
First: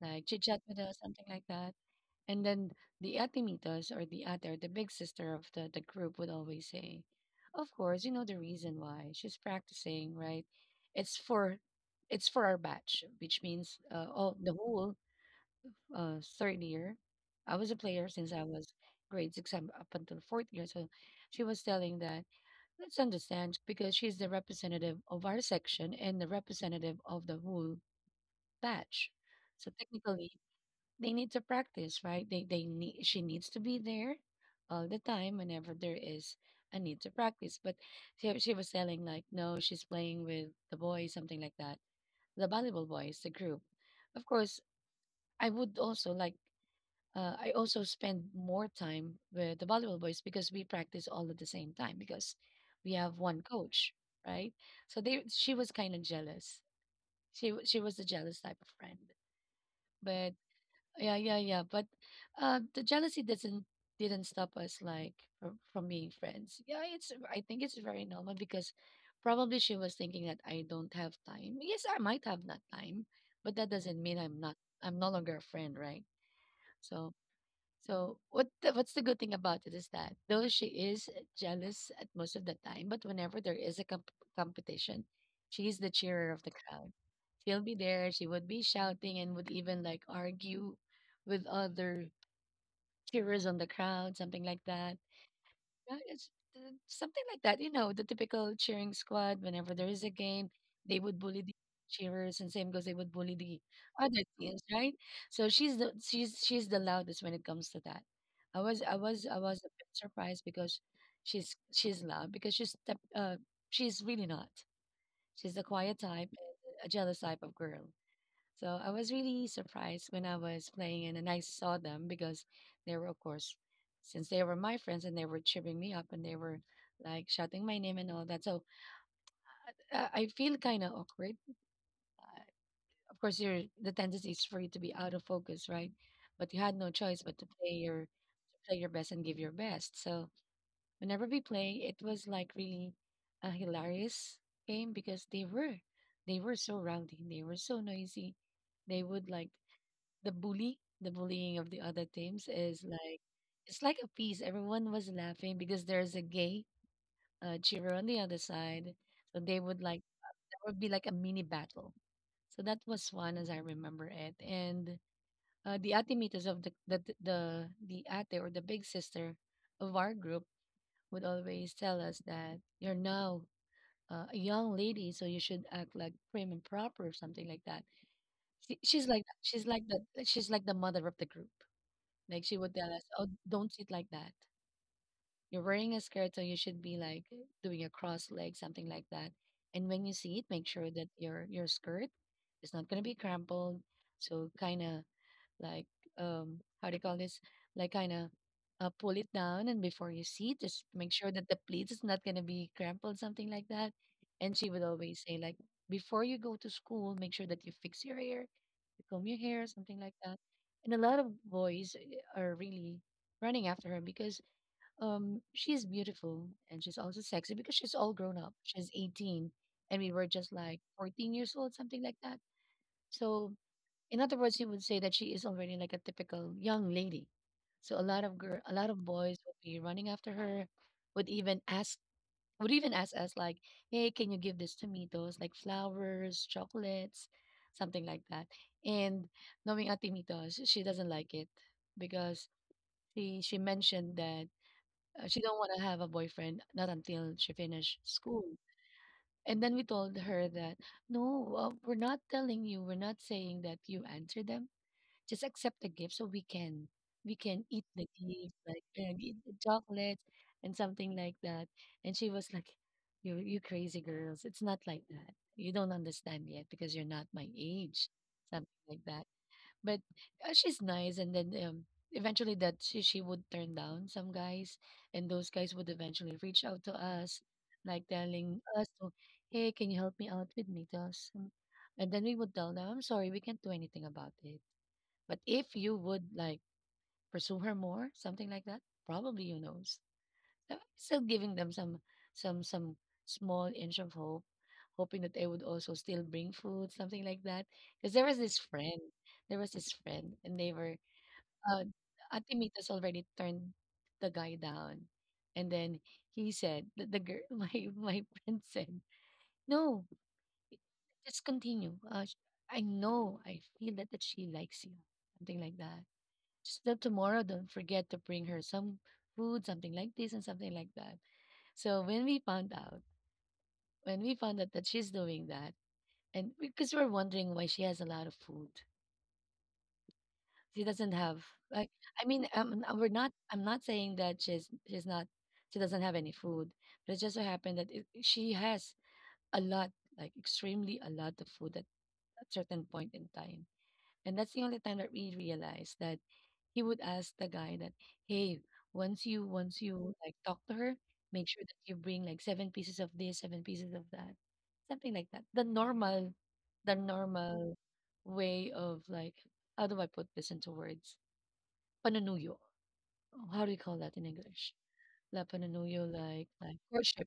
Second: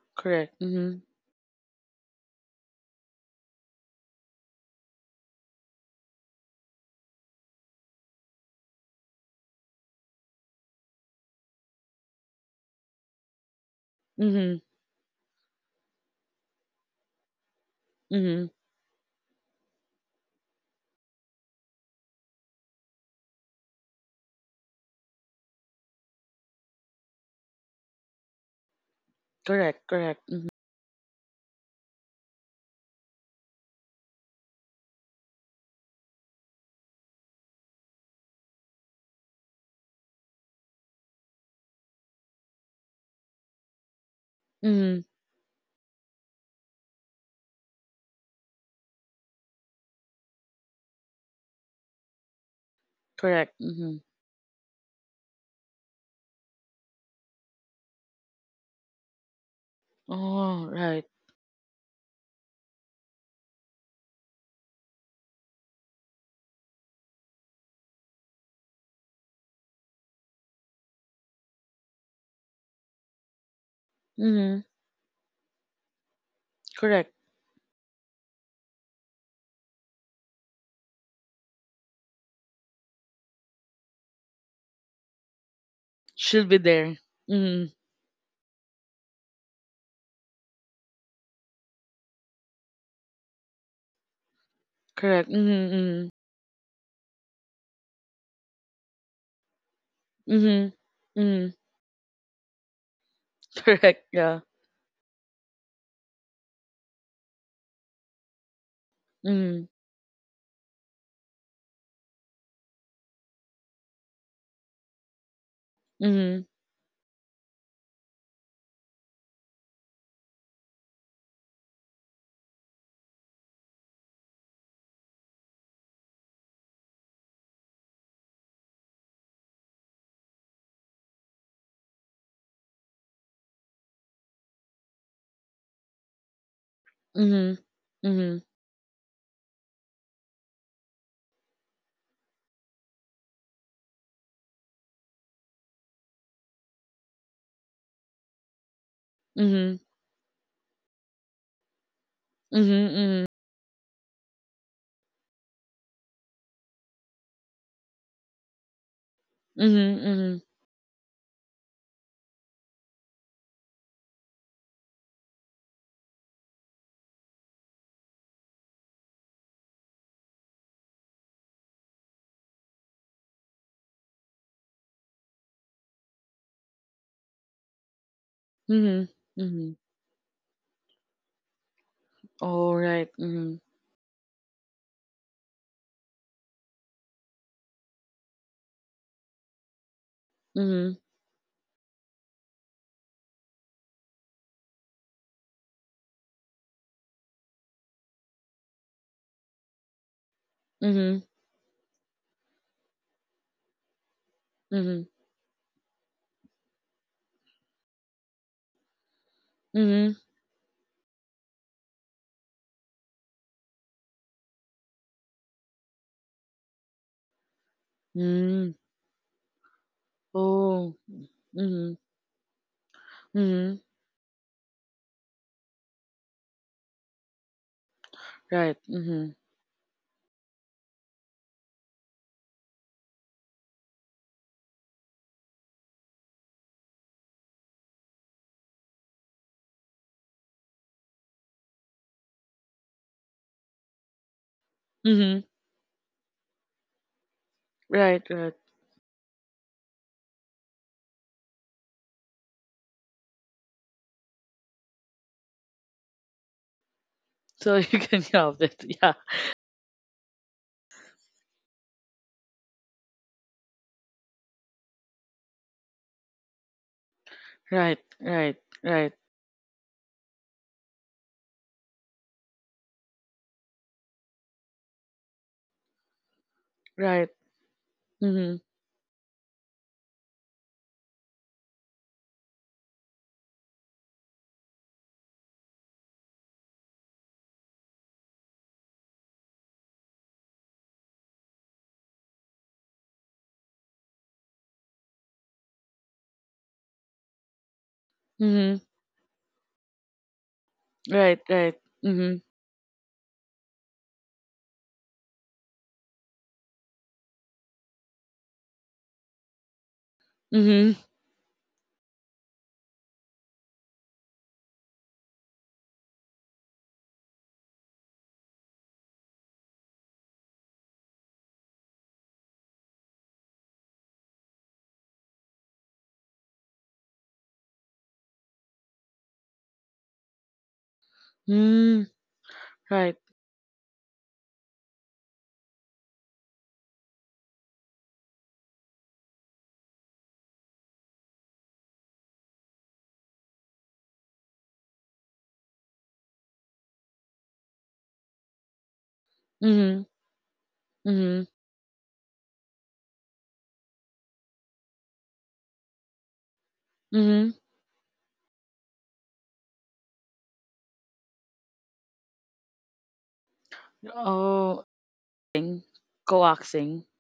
A: like chit
B: correct.
A: chat with us,
B: Mhm,
A: something like that. And then the atimitas or the ate or the big sister of the group would always say, "Of course, you know the reason why. She's practicing, right? It's for our batch, which means all the
B: mhm,
A: whole third year. I was a player since I
B: mhm,
A: was grade six up until fourth year. So she was telling that let's understand because she's the representative of our section and the representative of the whole batch. So
B: correct, correct.
A: technically,
B: Mhm,
A: they need to practice, right? They need she needs to be there all the time whenever there is a need to practice. But she was telling, like, no, she's playing with the boys, something like that, the volleyball boys, the group. Of course,
B: mhm,
A: I would also like I also spend more time with the volleyball boys because we practice all at the same time because we have one
B: correct.
A: coach,
B: Mhm.
A: right? So they she was kind of jealous. She was a jealous type of friend. But
B: Oh, right.
A: yeah, yeah, yeah. But the jealousy doesn't didn't stop us, like, from being friends. Yeah, it's I think it's very normal because probably she was thinking that I don't have time. Yes, I might have not time, but that doesn't mean
B: Mhm,
A: I'm no longer a friend, right? So
B: correct.
A: what's the good thing about it is that though she is jealous at most of the time, but whenever there is a competition, she's the cheerer of
B: She'll
A: the
B: be
A: crowd.
B: there.
A: She'll be
B: Mhm,
A: there. She would be shouting and would even like argue with other cheerers on the crowd, something like that.
B: correct. Mhm,
A: Right,
B: mhm,
A: it's uh, something like that, the typical cheering squad. Whenever there is a game,
B: mhm,
A: they would bully
B: mhm,
A: the cheerers, and same goes, they would bully the
B: correct.
A: other
B: Yeah.
A: teams, right? So she's the loudest when it comes to that. I was a
B: Mhm,
A: bit surprised because she's loud because she's really not. She's the quiet type,
B: mhm,
A: a jealous type of girl. So I was really surprised when I was playing, and I saw them because they were, of course, since they were my friends and they were cheering me up and they were like shouting my name and all that. So I feel kind of awkward. Of course, the tendency is for you to be out of focus, right? But you had no choice but to
B: mhm, mhm,
A: play your best and give your best. So whenever we play, it was like really a hilarious game because they were so rowdy, they were so noisy. They would like
B: mhm,
A: the bully, the bullying of the other teams is
B: mhm,
A: like
B: mhm,
A: it's like a piece. Everyone was laughing because there's a gay cheerer on the other side, so they would
B: mhm,
A: like
B: mhm,
A: there would be like a mini battle. So that was fun as I remember it. And the atimitas of the ate or the big sister of our group would always tell us that you're now a young lady, so you should act like prim and proper or something like that. She, she's
B: mhm,
A: like she's
B: mhm.
A: like the mother of the group. Like she would tell us,
B: Alright,
A: "Oh,
B: mhm,
A: don't sit like that. You're wearing a skirt, so you should be like doing a cross leg, something like that. And when you sit, make sure
B: mhm,
A: that your skirt is not gonna be crumpled. So kind of like how do you call this, like, kind of pull it down, and before you see, just make
B: mhm,
A: sure that the pleats is not going to be crumpled, something like that." And she would
B: mhm,
A: always say, like, before you go to school, make sure that you fix your hair, you comb your hair, something like
B: mhm,
A: that. And a lot of boys are really running after her because she's beautiful, and she's also sexy because she's all grown up.
B: mm.
A: She's 18 and we were just like
B: Oh,
A: 14 years old,
B: mhm,
A: something like that. So,
B: mhm,
A: in other words, you would say that she is already like a typical young lady. So a
B: right,
A: lot of boys
B: mhm,
A: would be running after her, would even ask, would even ask us like, "Hey, can you give this to me? Those like flowers, chocolates, something like that." And knowing Atimitos, she doesn't like it because she mentioned that she
B: mhm,
A: don't want to have a boyfriend not until she finish
B: right,
A: school.
B: right.
A: And then we told her that, no, we're not telling you, we're not saying that you answer them, just accept the gift so we can
B: So
A: eat
B: you
A: the
B: can
A: gift,
B: have
A: like,
B: that, yeah.
A: eat the chocolate and something like that. And she was like, You crazy girls, it's not like that. You don't understand yet because you're not my
B: Right,
A: age,"
B: right,
A: something like
B: right,
A: that. But she's nice. And then eventually that she would turn down some guys, and those guys would eventually reach out to
B: right,
A: us, like telling
B: mhm,
A: us to, "Hey, can you help me out with Mitos?" And then we would tell them, "I'm sorry, we can't do anything about it, but if you would like pursue her more, something like that, probably you knows." So, still giving them some small inch of hope, hoping that they would also still bring food, something like that. Because there was this
B: mhm,
A: friend, There was this friend, and they were
B: right, right,
A: uh,
B: mhm,
A: Ate Mita's already turned the guy down. And then he said the girl, my friend said, "No,
B: mhm,
A: just continue. I know, I feel that she likes you, something like that. Just that tomorrow don't forget to bring her some food, something like this and something like that." So when we found out that she's doing that, and because we're wondering why she has a lot of food, she doesn't have, like,
B: mm,
A: I mean, we're
B: right,
A: not I'm not saying that she doesn't have any food, but it just so happened that, she has a lot, like, extremely a lot of food at a certain point in time. And that's the only time that we realized that he would ask the guy that, hey, once
B: mhm,
A: you like talk to her, make
B: mhm,
A: sure that you bring like seven pieces of this, seven pieces of that, something like that. The
B: mhm.
A: normal way of, like, how do I put this into words? Panunuyo. How do you call that in English?
B: Oh,
A: La
B: thing.
A: panunuyo, like
B: Coaxing.
A: courtship,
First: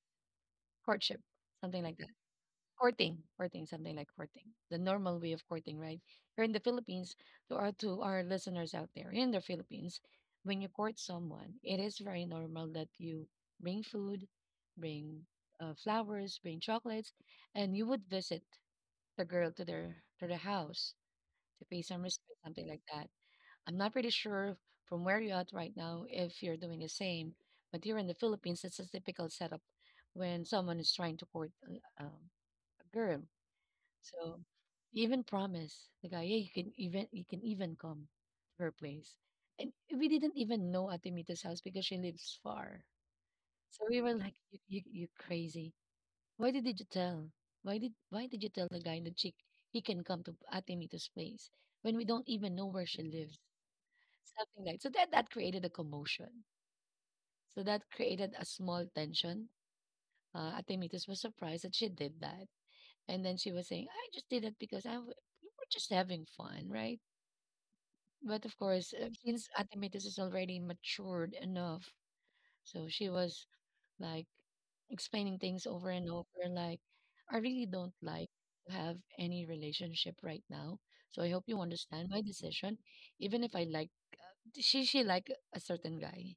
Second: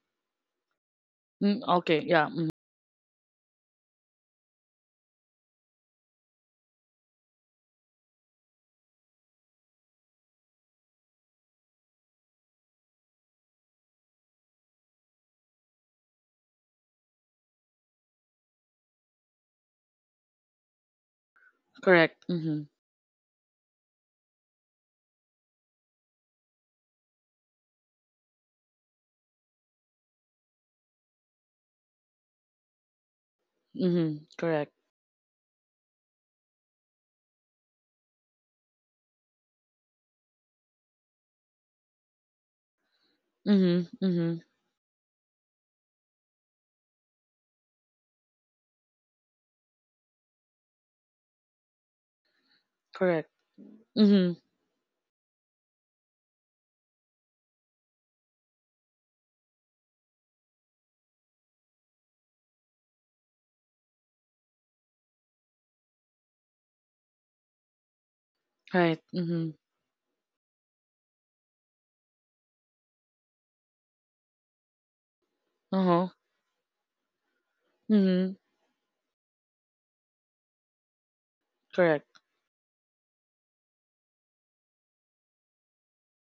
A: courtship,
B: Mm,
A: something like
B: okay,
A: that.
B: yeah, mhm,
A: Courting, something like courting, the normal way of courting, right? Here in the Philippines, to our listeners out there in the Philippines, when you court someone, it is very normal that you bring food, bring flowers, bring chocolates, and you would visit the girl to their house to pay some
B: correct,
A: respect, something
B: mhm,
A: like that. I'm not pretty sure from where you're at right now if you're doing the same, but here in the Philippines, it's a typical setup when someone is trying to court a girl.
B: mhm,
A: So
B: correct.
A: he even promised the guy, "Hey, you can even come to her place." And we didn't even know Ate house because she lives far. So
B: Mhm,
A: we were like,
B: mhm,
A: You crazy? Why did you tell? Why did you tell the guy in the chick he can come to Ate place when we don't even know where she
B: correct.
A: lives?"
B: Mhm,
A: Something like so that created a commotion. So that created a small tension. Ate was surprised that she did that. And then she was saying, I just did it because we were just having fun, right? But of course,
B: right.
A: since
B: Mhm.
A: Atimetis is already matured enough, so she was like explaining things over and
B: Uh-huh.
A: over, like, I really don't like
B: Mhm,
A: to have any relationship right now. So I hope you understand my
B: correct.
A: decision. Even if I like she like a certain guy.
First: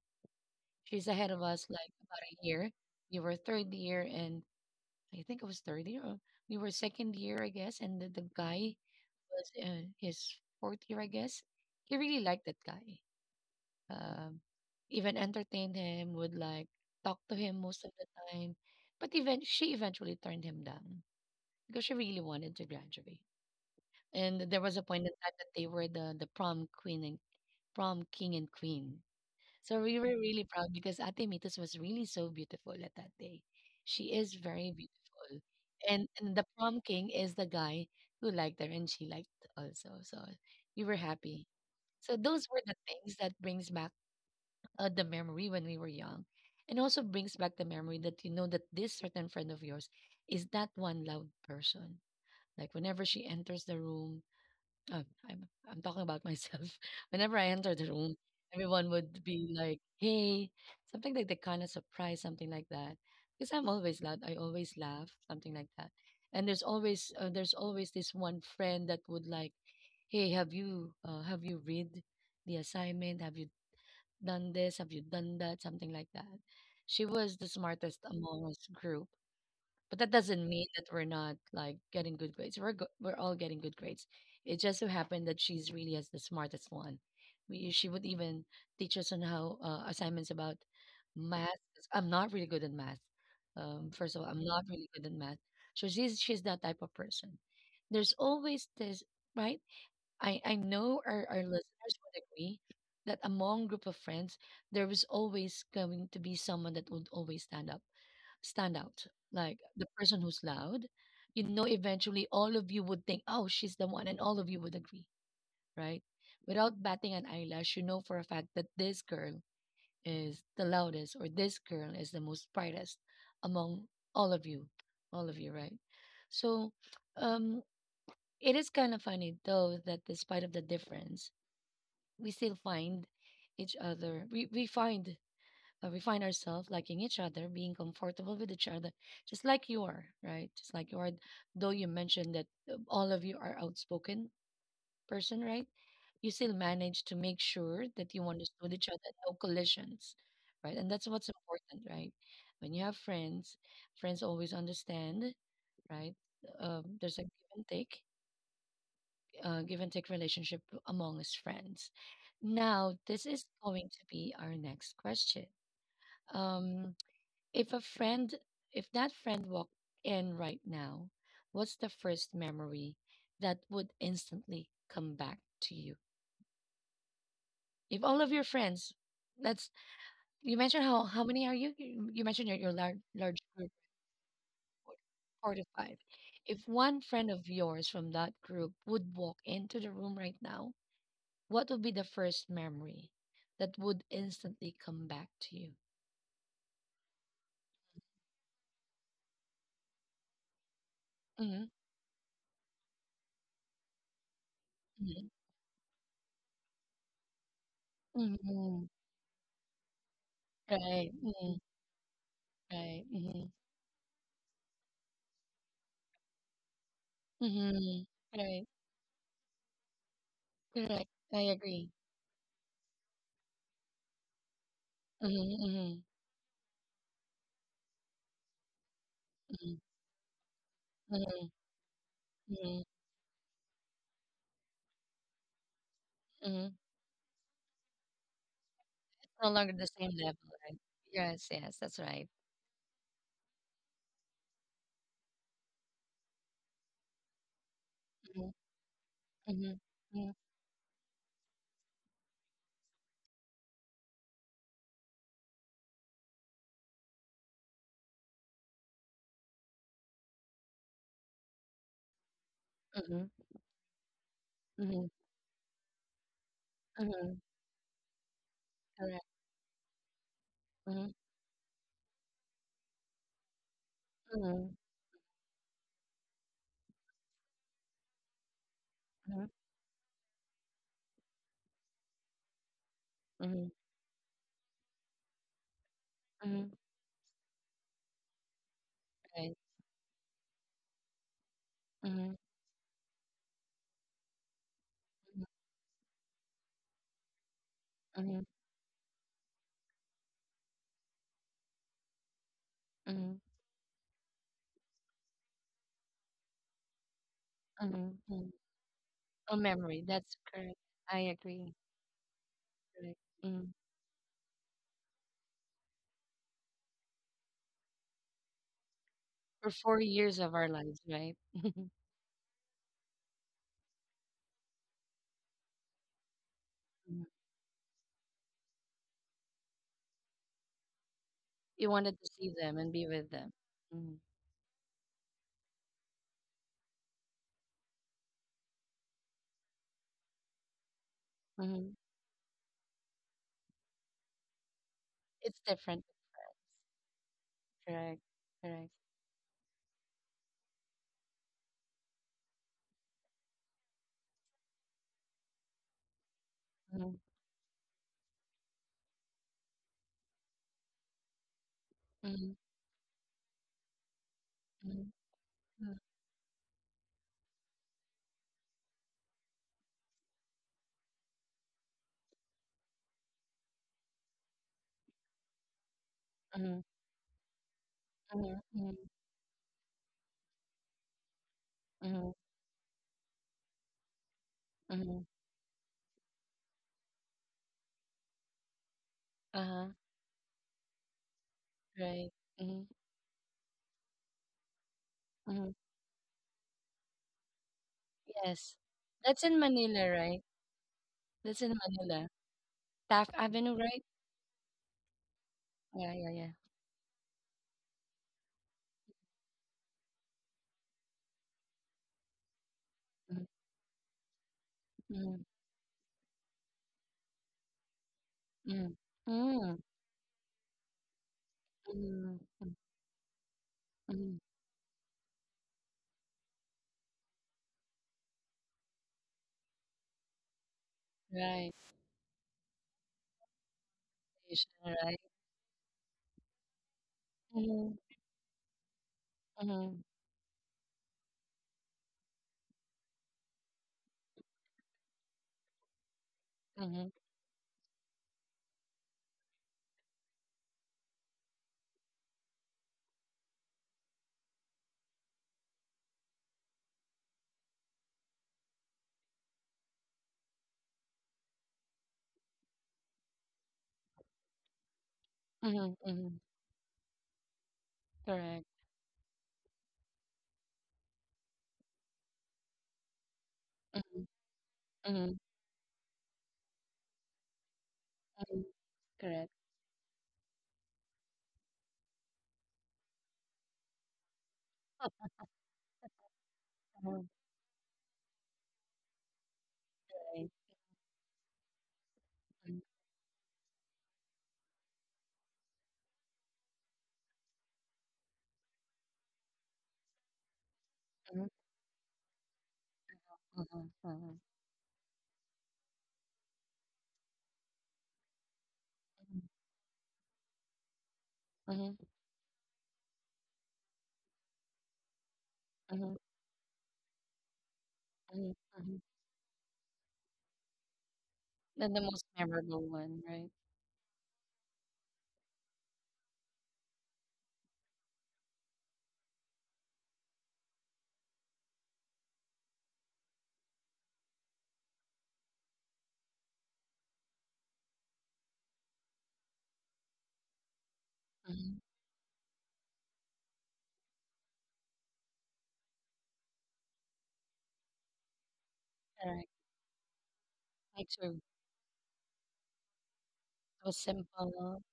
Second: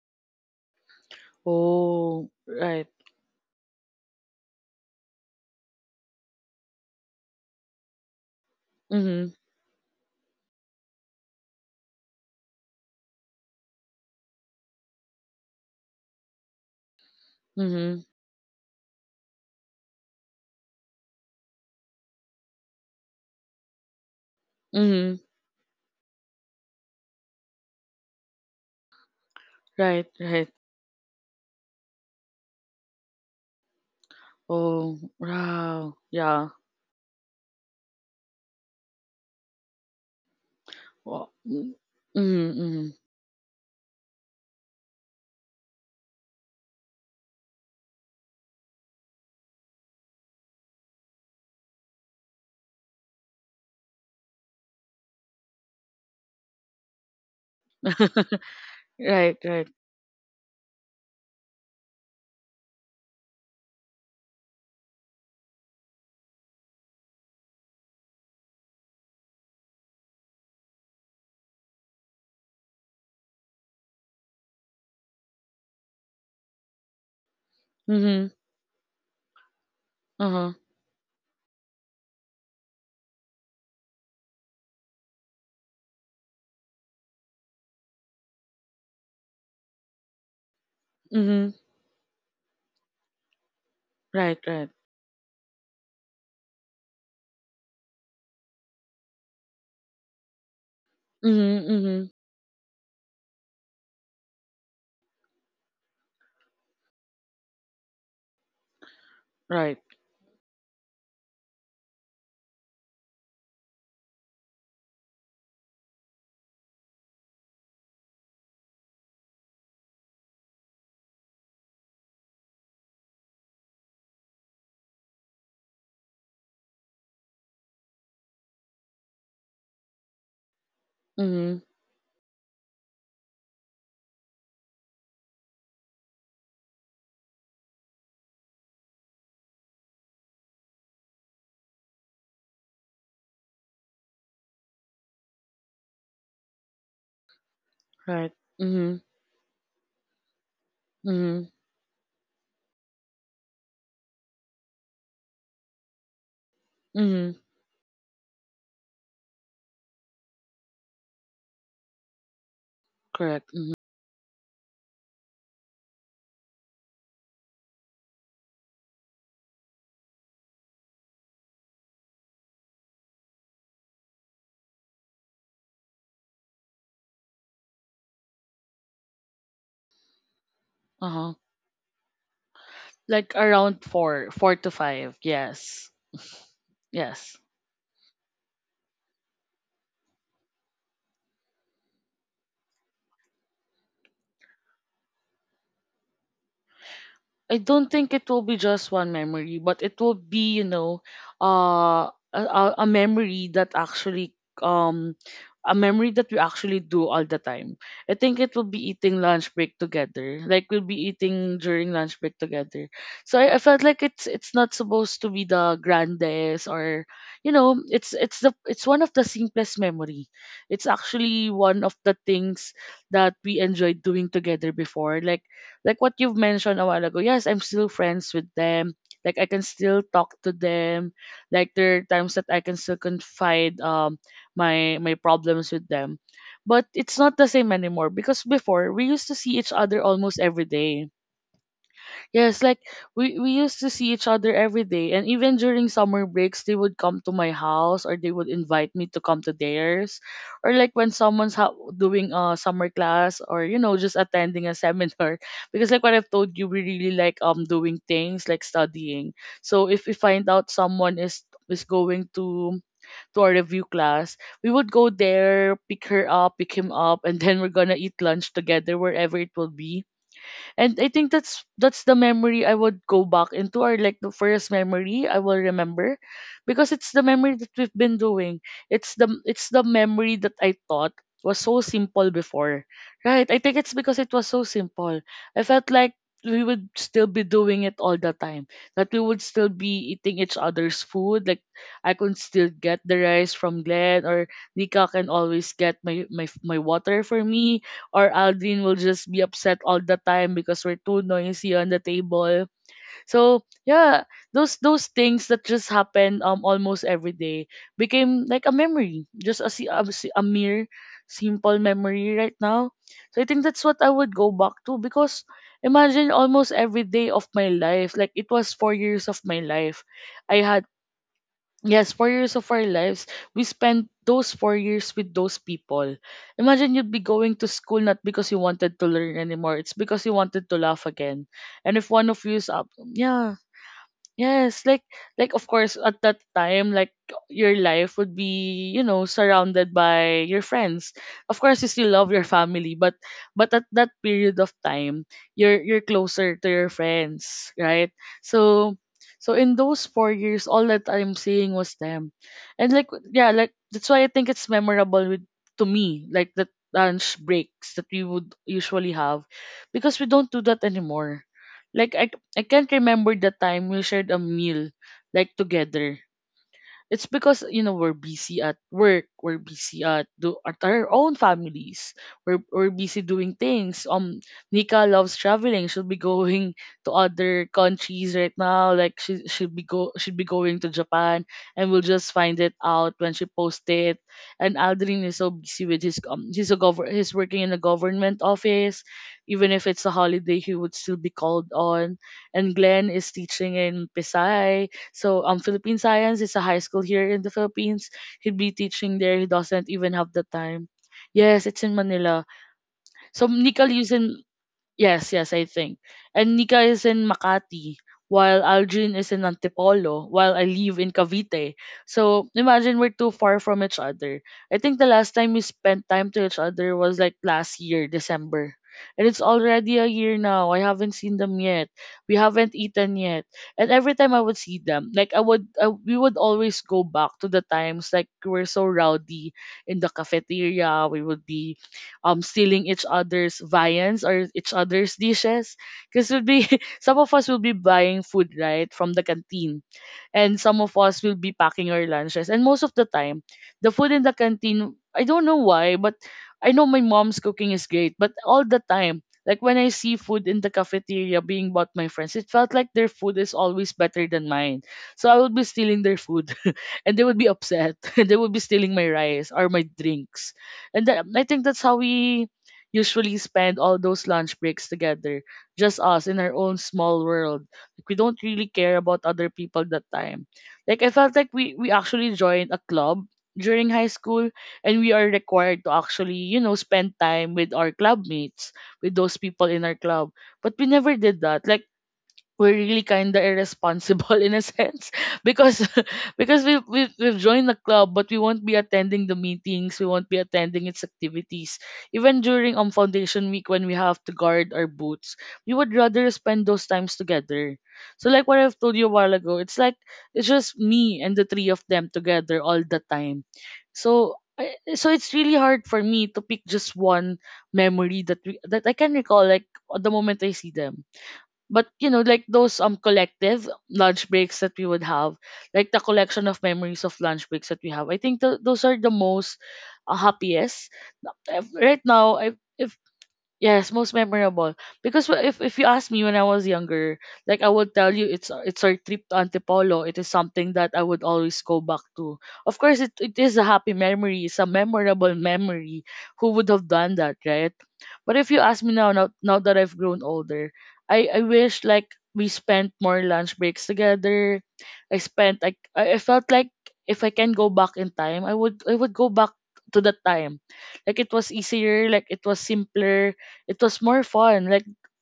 A: She's ahead of us like about
B: Oh,
A: a year.
B: right.
A: You were third year and I think it was third year or we were second year, I guess, and the guy
B: Mhm,
A: was in his fourth year, I guess. He really liked that guy. Um, even entertained him, would like talk to him most of
B: mhm,
A: the time. But even she eventually turned him down because she really wanted to graduate. And there was a point in
B: mhm,
A: time that they were the prom queen and prom king and queen. So we
B: right,
A: were really
B: right.
A: proud because Ate Mitos was really so beautiful at that day. She is very
B: Oh,
A: beautiful.
B: wow.
A: And the
B: Yeah.
A: prom king is the guy who liked her and she liked also. So we were
B: Wow.
A: happy.
B: Mm,
A: So those
B: mhm,
A: were the
B: mhm.
A: things that brings back the memory when we were young. And also brings back the memory that you know that this certain friend of yours is that one loud person. Like whenever she enters the room. Oh, I'm talking about myself. Whenever I enter the room, everyone would
B: Right,
A: be
B: right.
A: like, "Hey," something like that, kind of surprise, something like that. Because I'm always loud, I always laugh, something like that. And there's always this one friend that would like, "Hey, have you read the assignment? Have you done this? Have you done that?" Something like that. She was the smartest
B: Mhm,
A: among us group, but that doesn't
B: uh-huh.
A: mean that we're not like getting good grades. We're all getting good grades. It just so happened that she's really as the smartest one. She would even teach us on how assignments about math.
B: Mhm,
A: 'Cause I'm not really good at math. First of all,
B: right,
A: I'm not
B: right.
A: really good at math. So she's that type of person. There's always this, right? I know our
B: Mhm,
A: listeners
B: mhm,
A: would agree that among group of friends there was always going to be someone that would always stand out. Like
B: right.
A: the person who's loud, eventually all of you would think, oh, she's the one, and all of you would agree, right? Without batting an eyelash, you know for a fact that this girl is the loudest or this girl is the most brightest among all of you, all of you, right? So, um, it is kind of funny though that despite of the difference,
B: Mhm,
A: we still find each other. We find ourselves liking each other, being comfortable with each other, just like you are, right? Just like you are. Though you mentioned that all of you are outspoken person, right? You still manage to make sure that you
B: right.
A: understood each
B: Mhm,
A: other, no collisions, right? And that's what's
B: mhm,
A: important, right? When you have friends, friends always understand, right? There's a give
B: mhm,
A: and take, give and take relationship among us friends. Now, this is
B: correct. Mhm,
A: going to be our next question. Um, if a friend, if that friend walked in right now, what's the first memory that would instantly come back to you? If all of your friends, that's, you mentioned how
B: uh-huh.
A: many are you? You mentioned your large
B: Like
A: large group,
B: around four, four to
A: four
B: five.
A: four to
B: Yes,
A: five. If one friend
B: yes.
A: of yours from that group would walk into the room right now, what would be the first memory that would instantly come back to you?
B: I don't think it will be just one memory, but it will be, you know,
A: Mm-hmm.
B: a, a memory that actually, um, a memory that we actually do all the time. I think it will
A: Mm-hmm.
B: be eating lunch break together. Like we'll be
A: Right. Mm-hmm.
B: eating during lunch break together. So
A: Right.
B: I felt like it's not supposed to be the grandest, or, you know,
A: Mhm.
B: it's the
A: Right.
B: it's one of the simplest memory. It's
A: Correct. I
B: actually one
A: agree.
B: of the things that we enjoyed doing together before. Like
A: Mhm.
B: like
A: Mhm.
B: what you've mentioned a while ago, yes, I'm still friends with them. Like I can
A: Mhm.
B: still talk to them.
A: Mhm.
B: Like there are times that I can
A: Mhm.
B: still confide my my problems with them.
A: Mhm.
B: But it's not the same anymore because before we used to
A: No
B: see
A: longer
B: each
A: the
B: other
A: same
B: almost
A: level,
B: every
A: right?
B: day.
A: Yes. Yes. That's right.
B: Yes, like we used to see each other every day, and even during summer breaks, they would come to my house or they would
A: Mhm.
B: invite me to come to
A: Mhm.
B: theirs,
A: Mhm.
B: or like when someone's doing a summer class, or you know, just attending a seminar. Because like what I've told you, we really like doing things like studying. So if we find out someone is going to
A: Mhm.
B: to our review class, we would go
A: Mhm.
B: there, pick her up, pick him up, and
A: Mhm.
B: then we're gonna eat lunch together
A: Correct.
B: wherever it will be. And I
A: Mhm.
B: think that's the memory I would go back into, or like the first
A: Mhm.
B: memory I will remember, because it's the memory that we've been doing. it's the
A: Mhm.
B: it's the memory that I thought was so simple before. Right, I think
A: Mhm.
B: it's because it was so simple. I felt like we
A: Mhm.
B: would still be doing it all the time, that we would
A: Right.
B: still be eating each other's food. Like, I could
A: Mhm.
B: still get the rice from Glenn, or Nika can
A: Mhm.
B: always get my water for me, or
A: Mhm.
B: Aldrin will just be upset all the time because we're too noisy on the table. So yeah, those things that just happen almost every day
A: Mhm.
B: became
A: Mhm.
B: like a memory, just a
A: A
B: si- a,
A: memory.
B: si- a
A: That's
B: mere
A: correct. I
B: simple
A: agree.
B: memory right now.
A: Correct.
B: So I think that's
A: Mhm.
B: what I would go back to, because imagine almost every day of my life, like it was 4 years of my
A: For
B: life.
A: 4 years
B: I
A: of
B: had
A: our lives, right?
B: Yes, 4 years of our lives, we spent those 4 years with those people. Imagine you'd be
A: Mhm.
B: going to school not because you wanted to learn anymore, it's because you wanted to laugh again. And
A: You
B: if one
A: wanted
B: of
A: to
B: you is
A: see
B: up,
A: them and be with
B: yeah.
A: them. Mhm.
B: Yes, like of course at that time, like your life would be, you know, surrounded by your friends. Of course you still
A: Mhm.
B: love your family, but at that period of time, you're
A: It's
B: you're
A: different.
B: closer to your friends, right?
A: Correct.
B: So,
A: Correct.
B: in those 4 years all that I'm seeing was them. And like yeah, like that's why I think it's memorable with to me, like the lunch
A: Mhm.
B: breaks that we would usually have, because we don't do that anymore. Like I
A: Mhm.
B: can't remember the time we shared a meal
A: Mhm.
B: like together. It's because you know we're busy at work, we're busy at our own families, we're busy doing things. Nika loves traveling. She'll be going
A: Mhm.
B: to other countries right
A: Mhm.
B: now.
A: Mhm.
B: Like
A: Mhm.
B: she'll be going to Japan, and we'll just
A: Mhm.
B: find it out when she posts it. And Aldrin is so
A: Mhm.
B: busy with his he's working in a government office. Even if it's a
A: Uh-huh.
B: holiday, he would still be called on.
A: Right.
B: And Glenn
A: Mhm.
B: is teaching in Pisay. So Philippine
A: Mhm.
B: Science is a high school here in the Philippines. He'd be
A: Yes.
B: teaching there. He
A: That's
B: doesn't
A: in
B: even have
A: Manila,
B: the
A: right?
B: time. Yes, it's
A: That's
B: in
A: in
B: Manila.
A: Manila.
B: So
A: Taft
B: Nika
A: Avenue,
B: lives
A: right?
B: in. Yes, yes, I think.
A: Yeah,
B: And
A: yeah, yeah.
B: Nika is in Makati, while Algin is in Antipolo, while I live in Cavite. So imagine we're too far
A: Mhm.
B: from each other. I think the last time we
A: Mhm.
B: spent time to each other was like last year, December.
A: Mhm.
B: And it's already
A: Mhm.
B: a year now. I haven't seen them yet. We
A: Mhm.
B: haven't
A: Mhm.
B: eaten yet. And every time I would
A: Mhm.
B: see them, like we would always go back to the times like we were so rowdy in the cafeteria. We would be
A: Right.
B: stealing each other's viands or each
A: Station,
B: other's
A: right?
B: dishes, because we'll be some of us will be buying
A: Mhm.
B: food right from the canteen,
A: Mhm.
B: and some of us will be packing our lunches. And most of the time, the food in the canteen, I don't know why, but I know my mom's
A: Mhm.
B: cooking is great, but all the time, like when I see food in the cafeteria being bought my friends, it felt like their food is always better than mine. So I would be stealing their food, and they would be upset, and they would be stealing my rice or my drinks. And I think that's how we usually spend all those lunch breaks together, just
A: Mhm.
B: us in our
A: Mhm.
B: own small world. Like we don't really
A: Correct.
B: care about other people that time. Like I felt like we actually joined a club during high school,
A: Mhm.
B: and we are
A: Mhm.
B: required to actually, you know, spend time with our club mates,
A: Mhm.
B: with those people
A: Correct.
B: in our club. But we never did that. Like we're really kind of irresponsible in a sense, because because we've
A: Mhm.
B: joined the club, but we won't be attending the meetings, we won't be
A: Right.
B: attending its activities, even during
A: Mhm.
B: foundation week when we have to guard our boots. We would rather spend those times together. So like what I've told you a while ago, it's like it's just me and the three
A: Mhm.
B: of them together all the time.
A: Mhm.
B: So
A: Mhm.
B: so it's really hard for me to pick just one memory that I can recall like at the moment I see them. But you know,
A: Mhm.
B: like those collective lunch breaks that we would have, like the
A: Mhm.
B: collection of memories of lunch breaks that we have. I think
A: Mhm,
B: those are the
A: mhm.
B: most, happiest. Right
A: Then the
B: now.
A: most
B: I, if
A: memorable one, right?
B: Yes, most memorable. Because if you ask me when I was younger, like I would tell you it's our trip to Antipolo. It is something that I would always go back to. Of course, it is a happy memory. It's a memorable memory. Who would have done that, right? But if you ask me now that I've grown older, I wish
A: Mhm,
B: like we spent more lunch breaks together. I spent like I felt like if I can go back in time, I would go back
A: correct.
B: to that time. Like it
A: Me
B: was
A: too.
B: easier, like it was simpler, it was
A: It
B: more
A: was
B: fun. Like,
A: simple.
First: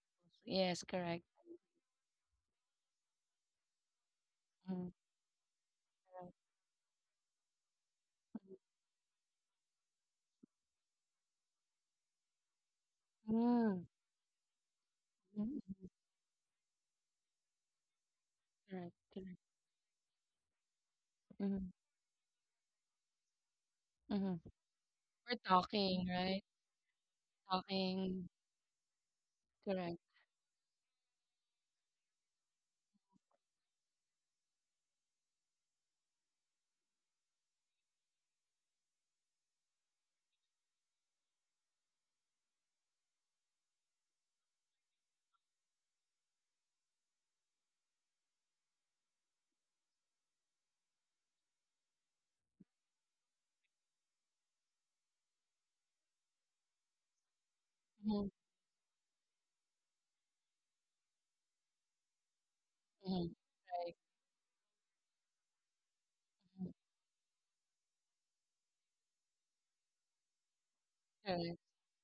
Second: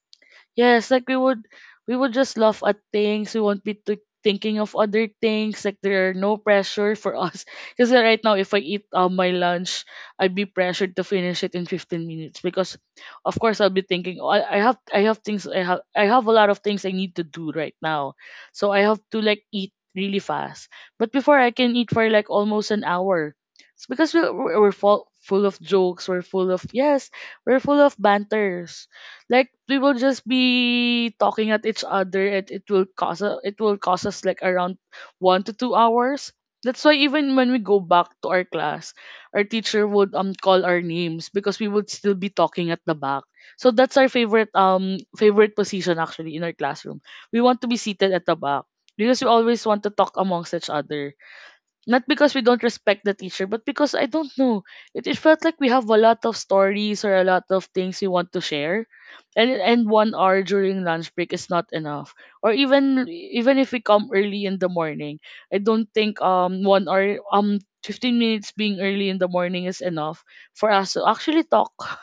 A: Yes,
B: yes, like we
A: correct.
B: would we would just laugh at things. We won't be thinking of
A: Mhm,
B: other things. Like there are
A: correct.
B: no pressure for us. Because right now, if I eat my lunch, I'd be pressured to finish it in 15 minutes. Because of course I'll be
A: Mhm,
B: thinking, oh, I have things
A: mhm, mhm.
B: I have a lot of things I need to do right now. So I
A: Correct,
B: have to
A: correct.
B: like eat really fast. But before I
A: Mhm,
B: can eat for like almost an hour. It's because we
A: mhm.
B: we're, we're full
A: We're
B: full of
A: talking,
B: jokes. We're
A: right?
B: full of, yes. We're full of
A: Talking.
B: banters, like we will
A: Correct.
B: just be talking at each other, and it will cause us like around 1 to 2 hours. That's why even when we go back to our class, our teacher would call our names, because we would still be talking at the back. So that's our favorite position actually in our classroom. We want to be seated at the back, because we always want to talk amongst each other, not because we don't respect the teacher, but because I don't know. It felt like we have a lot of stories or a lot of things we
A: Mhm,
B: want to share, and 1 hour during lunch break is not enough. Or
A: mhm.
B: even if we
A: Right.
B: come early in the morning, I don't think
A: Mhm,
B: 1 hour 15 minutes being early in the morning is enough for us to actually
A: correct.
B: talk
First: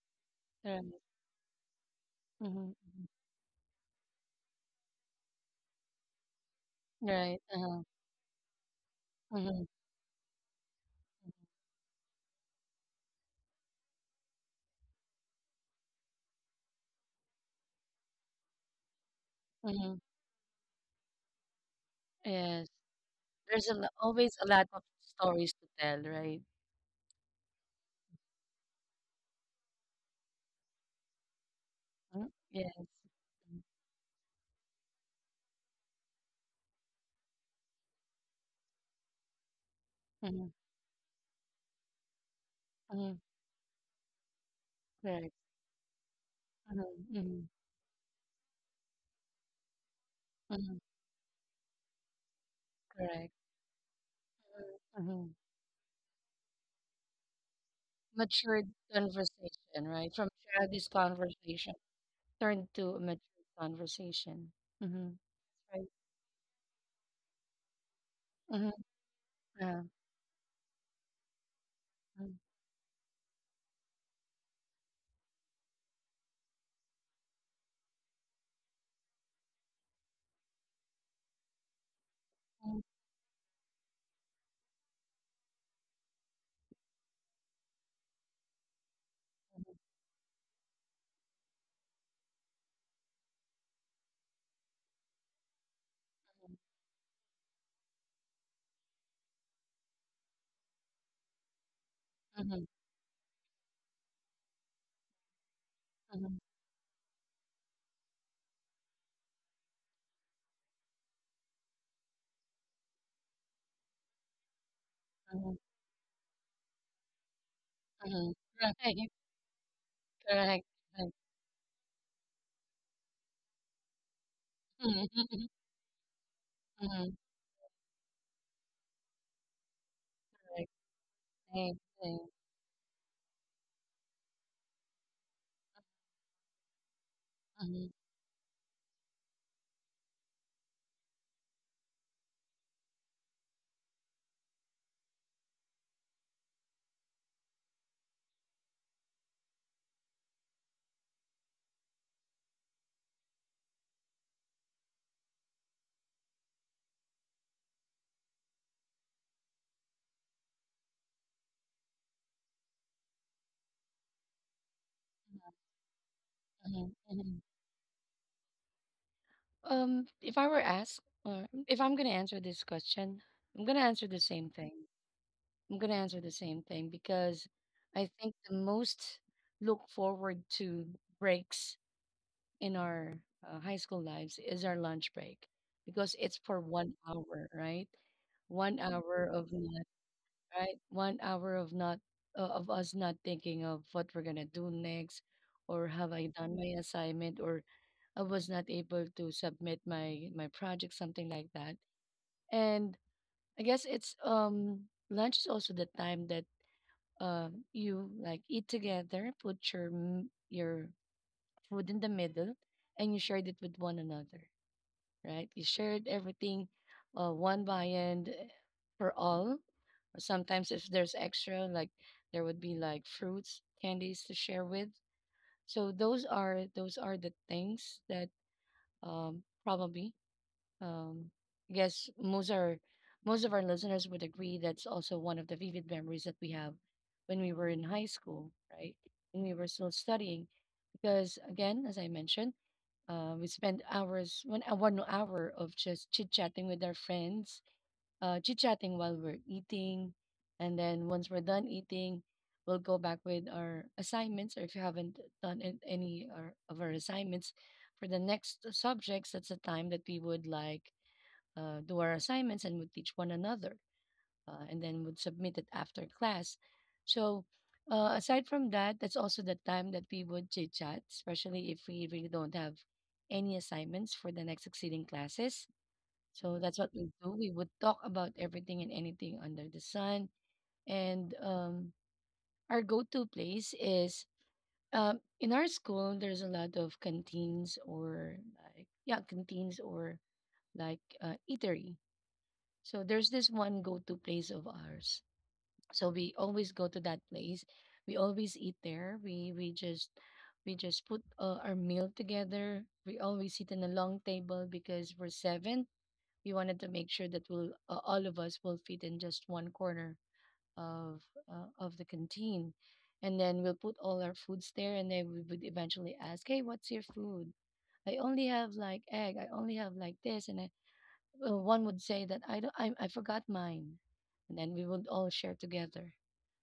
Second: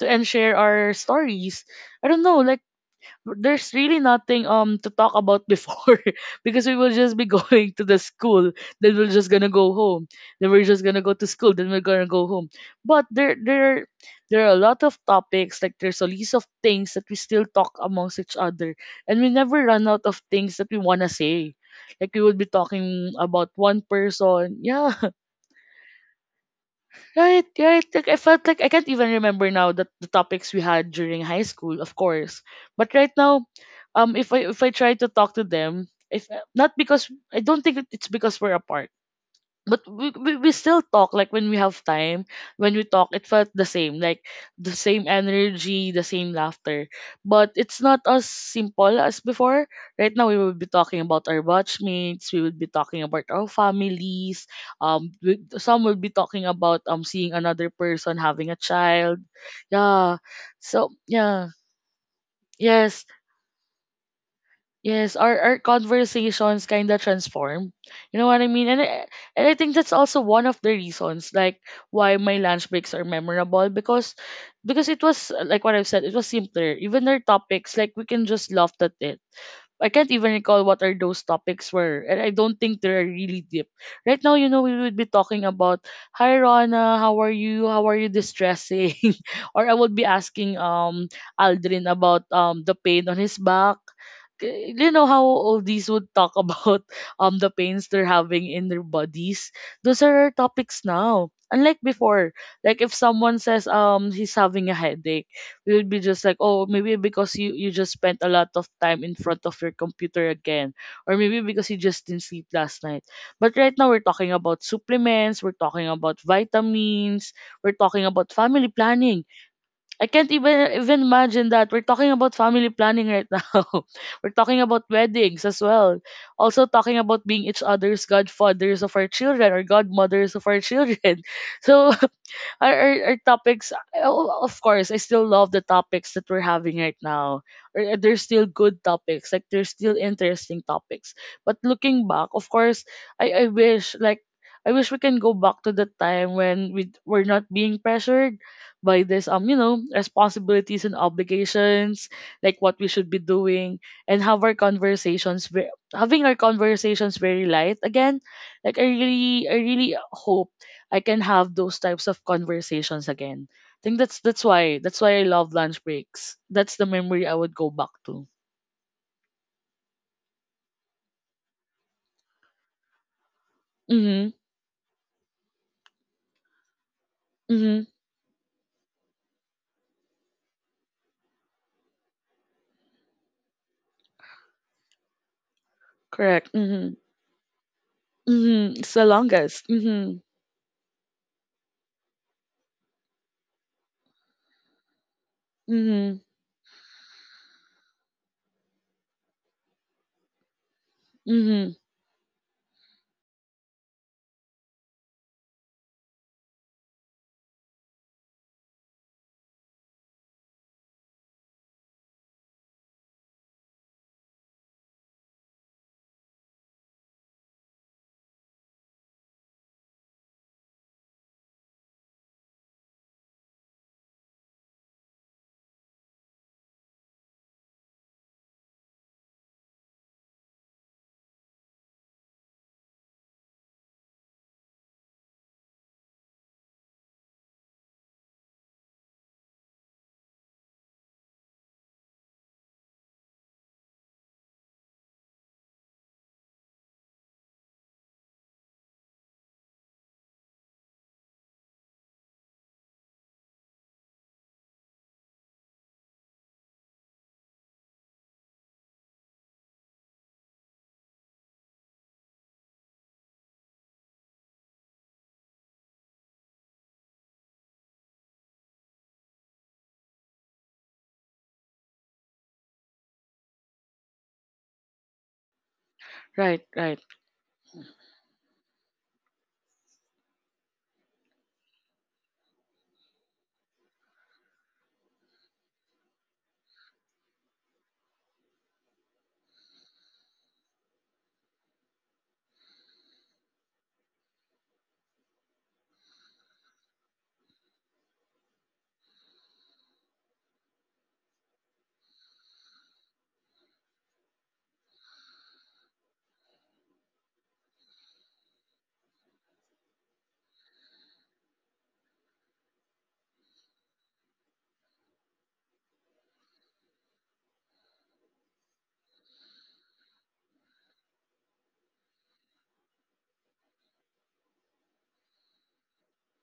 B: to and share
A: Correct.
B: our stories. I don't know, like
A: Mhm, mhm.
B: there's really nothing to talk about before, because we will just be
A: Right.
B: going
A: Uh-huh.
B: to the school, then we're just gonna
A: Mhm,
B: go home, then we're just gonna go to school, then we're gonna go home. But there are a lot of topics, like there's a list of things that we still talk amongst each other, and we never run
A: mhm.
B: out of things that we want to say. Like we would be
A: Yes.
B: talking about
A: There's
B: one
A: always a
B: person,
A: lot of
B: yeah.
A: stories to tell, right?
B: Right, right. Like I felt like I can't even remember now that the topics we had during high school, of
A: Mhm,
B: course.
A: yes.
B: But right now, if I try to talk to them, if not because I don't think it's because we're apart, but we, we
A: Mhm,
B: we still talk like when we have time. When we talk,
A: mhm.
B: it felt the same, like the same
A: Correct.
B: energy, the same laughter.
A: Mhm,
B: But it's not as simple as before. Right now we will be
A: mhm.
B: talking about our batchmates, we will be talking about
A: Correct.
B: our families.
A: Mhm. Mhm.
B: Some will be talking about seeing another person having a
A: Matured
B: child,
A: conversation, right?
B: yeah,
A: From childish
B: so yeah,
A: conversation turned to a
B: yes.
A: matured conversation. Mhm.
B: Yes, our
A: Right?
B: conversations kind of transform. You know what I mean?
A: Mhm.
B: And I think
A: Yeah.
B: that's also one of the reasons, like why
A: Mhm.
B: my lunch breaks are memorable. Because it was, like what I've said, it was simpler. Even their topics, like we can just laugh at it. I can't even recall what are those topics were, and I don't think
A: Mhm.
B: they're really deep. Right now, you know, we would be talking about, "Hi Rona, how are you? How are you distressing?" or I would be asking Aldrin about the pain on his back. You know how all these would talk about the pains they're having in their bodies. Those are our topics now. Unlike before,
A: Mhm.
B: like if someone says he's having a headache, you'll be just like, oh, maybe because you just spent a lot of time in front of your computer again, or maybe because you just didn't sleep last night. But right now we're talking about supplements,
A: Mhm.
B: we're talking about vitamins, we're talking about
A: Mhm.
B: family
A: Right.
B: planning. I can't
A: Correct.
B: even
A: Right.
B: imagine that we're talking about family planning right now. we're talking about
A: Mhm.
B: weddings
A: Mhm.
B: as well. Also talking
A: Mhm.
B: about being each other's godfathers of our children or godmothers of our
A: Correct.
B: children.
A: Same,
B: So
A: same.
B: our topics, oh, of course I still love the topics that we're having right now,
A: Mhm.
B: or they're still good topics, like they're still interesting topics. But looking back, of course, I wish like I wish we can go back to the time when we were not being pressured by this you know responsibilities and obligations, like what we should be doing, and have our conversations ve- having our conversations very light again. Like I really hope I can have those types of conversations again. I think that's why I love lunch breaks. That's the
A: Mhm.
B: memory I
A: Mhm.
B: would go back to.
A: If I were asked, or if I'm gonna answer this question, I'm gonna answer the
B: Mhm.
A: same thing. I'm gonna answer the same thing because
B: Mhm.
A: I think the most look forward to breaks in our high school lives is our lunch break because it's
B: Correct.
A: for one
B: Mhm.
A: hour, right? One
B: Mhm. It's the
A: hour of
B: longest.
A: not,
B: Mhm.
A: right? 1 hour of not of us not thinking of what we're gonna do next, or have I
B: Mhm.
A: done my assignment, or I was not able to submit my project, something like that.
B: Mhm.
A: And I guess it's lunch is also the time that you like eat together, put your food in the middle, and you shared it with one another, right? You shared everything, one viand for all. Or sometimes if there's extra, like there would be like fruits, candies to share with. So those are the things that probably um, yes, most of our listeners would agree that's also one of the vivid memories that we have when we were in high school, right? When we were still studying, because again, as I mentioned, we spent hours one 1 hour of just chit chatting with our friends, chit chatting while we're eating, and then once we're done eating, we'll go back with our assignments, or if you haven't done any of our assignments for the next subjects, that's the time that we would like do our assignments and would teach one another and then would submit it after class. So, aside from that, that's also the time that we would chit chat, especially if we really don't have any assignments for the next succeeding classes. So,
B: Right,
A: that's what we
B: right.
A: do. We would talk about everything and anything under the sun. And our go to place is, in our school, there's a lot of canteens or, like, yeah, canteens or like eatery, so there's this one go-to place of ours. So we always go to that place. We always eat there. We just put our meal together. We always sit in a long table because we're seven. We wanted to make sure that we'll all of us will fit in just one corner of of the canteen, and then we'll put all our foods there. And then we would eventually ask, "Hey, what's your food? I only have like egg. I only have like this, and I one would say that I don't, I forgot mine," and then we would all share together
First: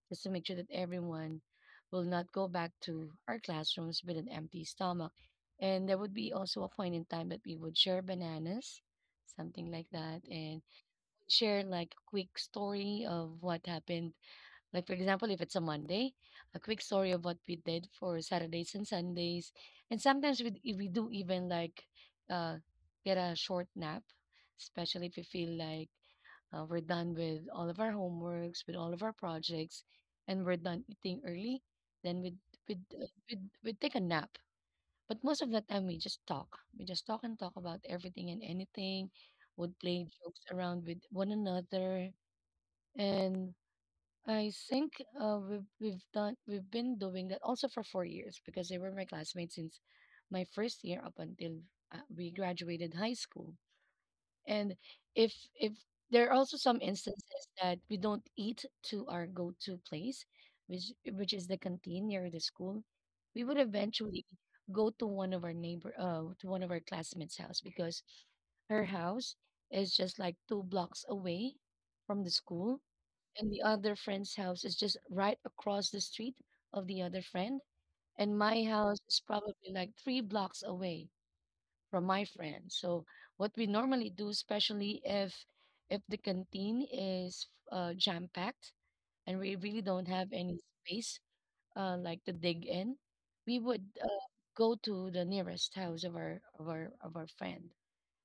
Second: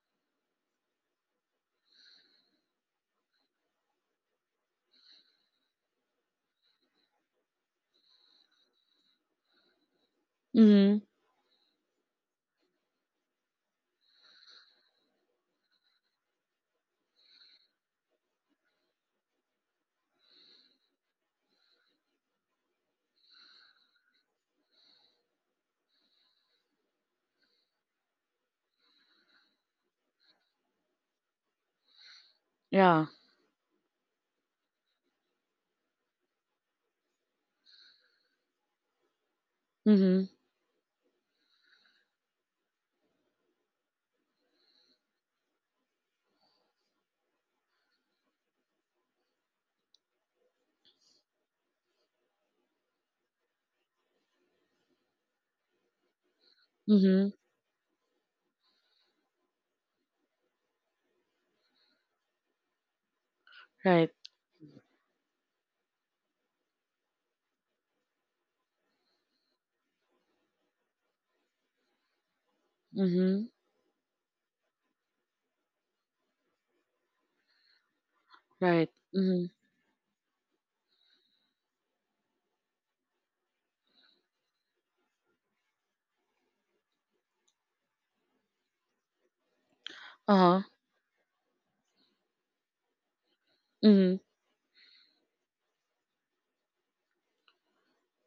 A: just to make sure that everyone will not go back to our classrooms with an empty stomach. And there would be also a point in time that we would share bananas, something like that, and
B: Mhm.
A: share like a quick story of what happened, like, for example, if it's a Monday, a quick story of what we did for Saturdays and Sundays. And sometimes we do even like uh, get a short nap, especially if we feel like we're done with all of our homeworks, with all of our projects, and we're done eating early, then we'd, we'd, uh,
B: Yeah.
A: we'd, we'd take a nap. But most of the time, we just talk. We just talk and talk about everything and anything, would play
B: Mhm.
A: jokes around with one another. And I think we've been doing that also for 4 years because they were my classmates since my first year up until we graduated high school. And if if there are also some
B: Mhm.
A: instances that we don't eat to our go-to place, which is the canteen near the school, we would
B: Right.
A: eventually go to one of our classmates' house because her house is just like 2 blocks away from the school
B: Mhm.
A: and the other friend's house is just right across the street of the other friend. And my
B: Right.
A: house is
B: Mhm.
A: probably like 3 blocks away from my friend. So what we normally do, especially if the canteen is jam packed and we really don't have any
B: Uh-huh.
A: space like to dig in, we would
B: Mhm.
A: go to the nearest house of our friend,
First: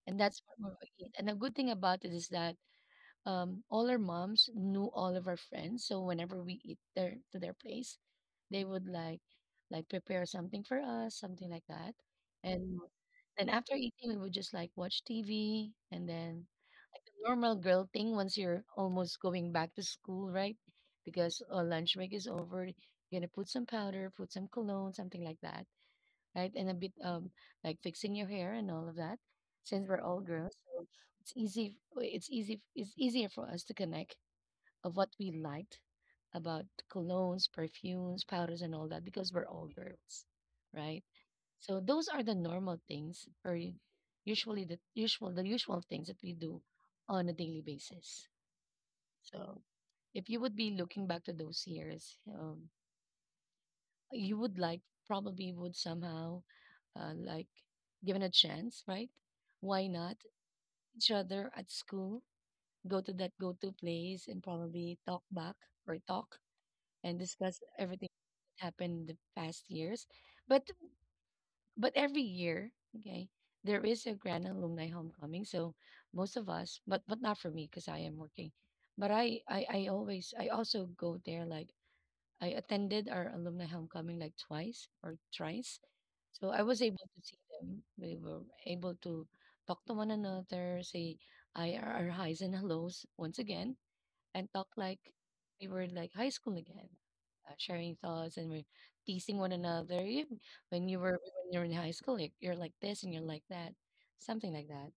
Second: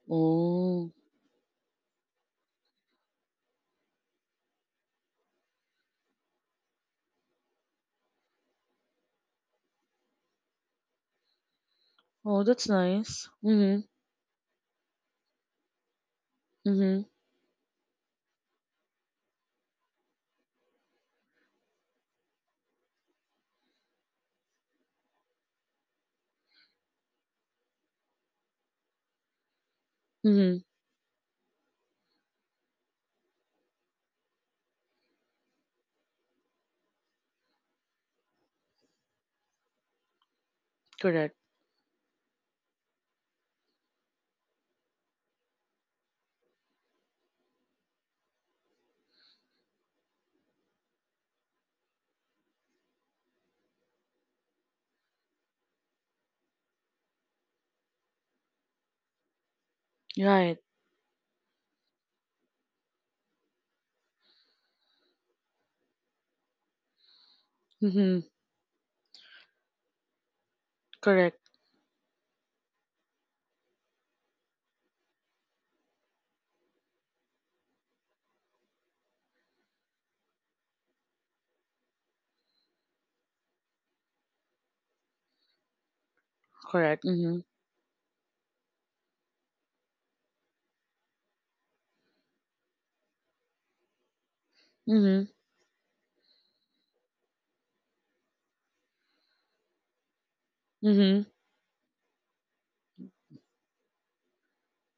A: and that's what we
B: Oh.
A: would eat. And the good thing about it is that all our moms knew all of our friends. So whenever we eat their to their place, they would like prepare something for us, something like that.
B: Oh, that's
A: And
B: nice.
A: then after
B: Mhm.
A: eating, we would just like watch TV and then like
B: Mhm.
A: the normal girl thing once you're almost going back to school, right? Because lunch break is over, you're gonna put some powder, put some cologne, something like that right? And a bit like fixing your hair and all of that. Since we're all girls,
B: Mhm.
A: so it's easy. It's easy. It's easier for us to connect of what we liked about colognes, perfumes, powders, and all that because we're all girls, right?
B: Correct.
A: So those are the normal things, or usually the usual things that we do on a daily basis. So if you would be looking back to those years, you would like probably would somehow like given a chance, right? Why not
B: Right.
A: each other at school go to that go-to place and probably talk back or talk and discuss everything
B: Mhm.
A: that happened in the past years. But
B: Correct.
A: but every year, okay, there is a grand alumni homecoming. So most of us, but not for me because I am working. But I also go there like I attended our alumni homecoming like twice or thrice so I was able
B: Correct.
A: to see
B: Mhm.
A: them. We were able to talk to one another, say I are our highs and hellos once again, and talk like
B: Mhm.
A: we were like high school again, sharing thoughts and we're teasing one another. You, when you were
B: Mhm.
A: when you're in high school, like, you're like this and you're like that, something like that.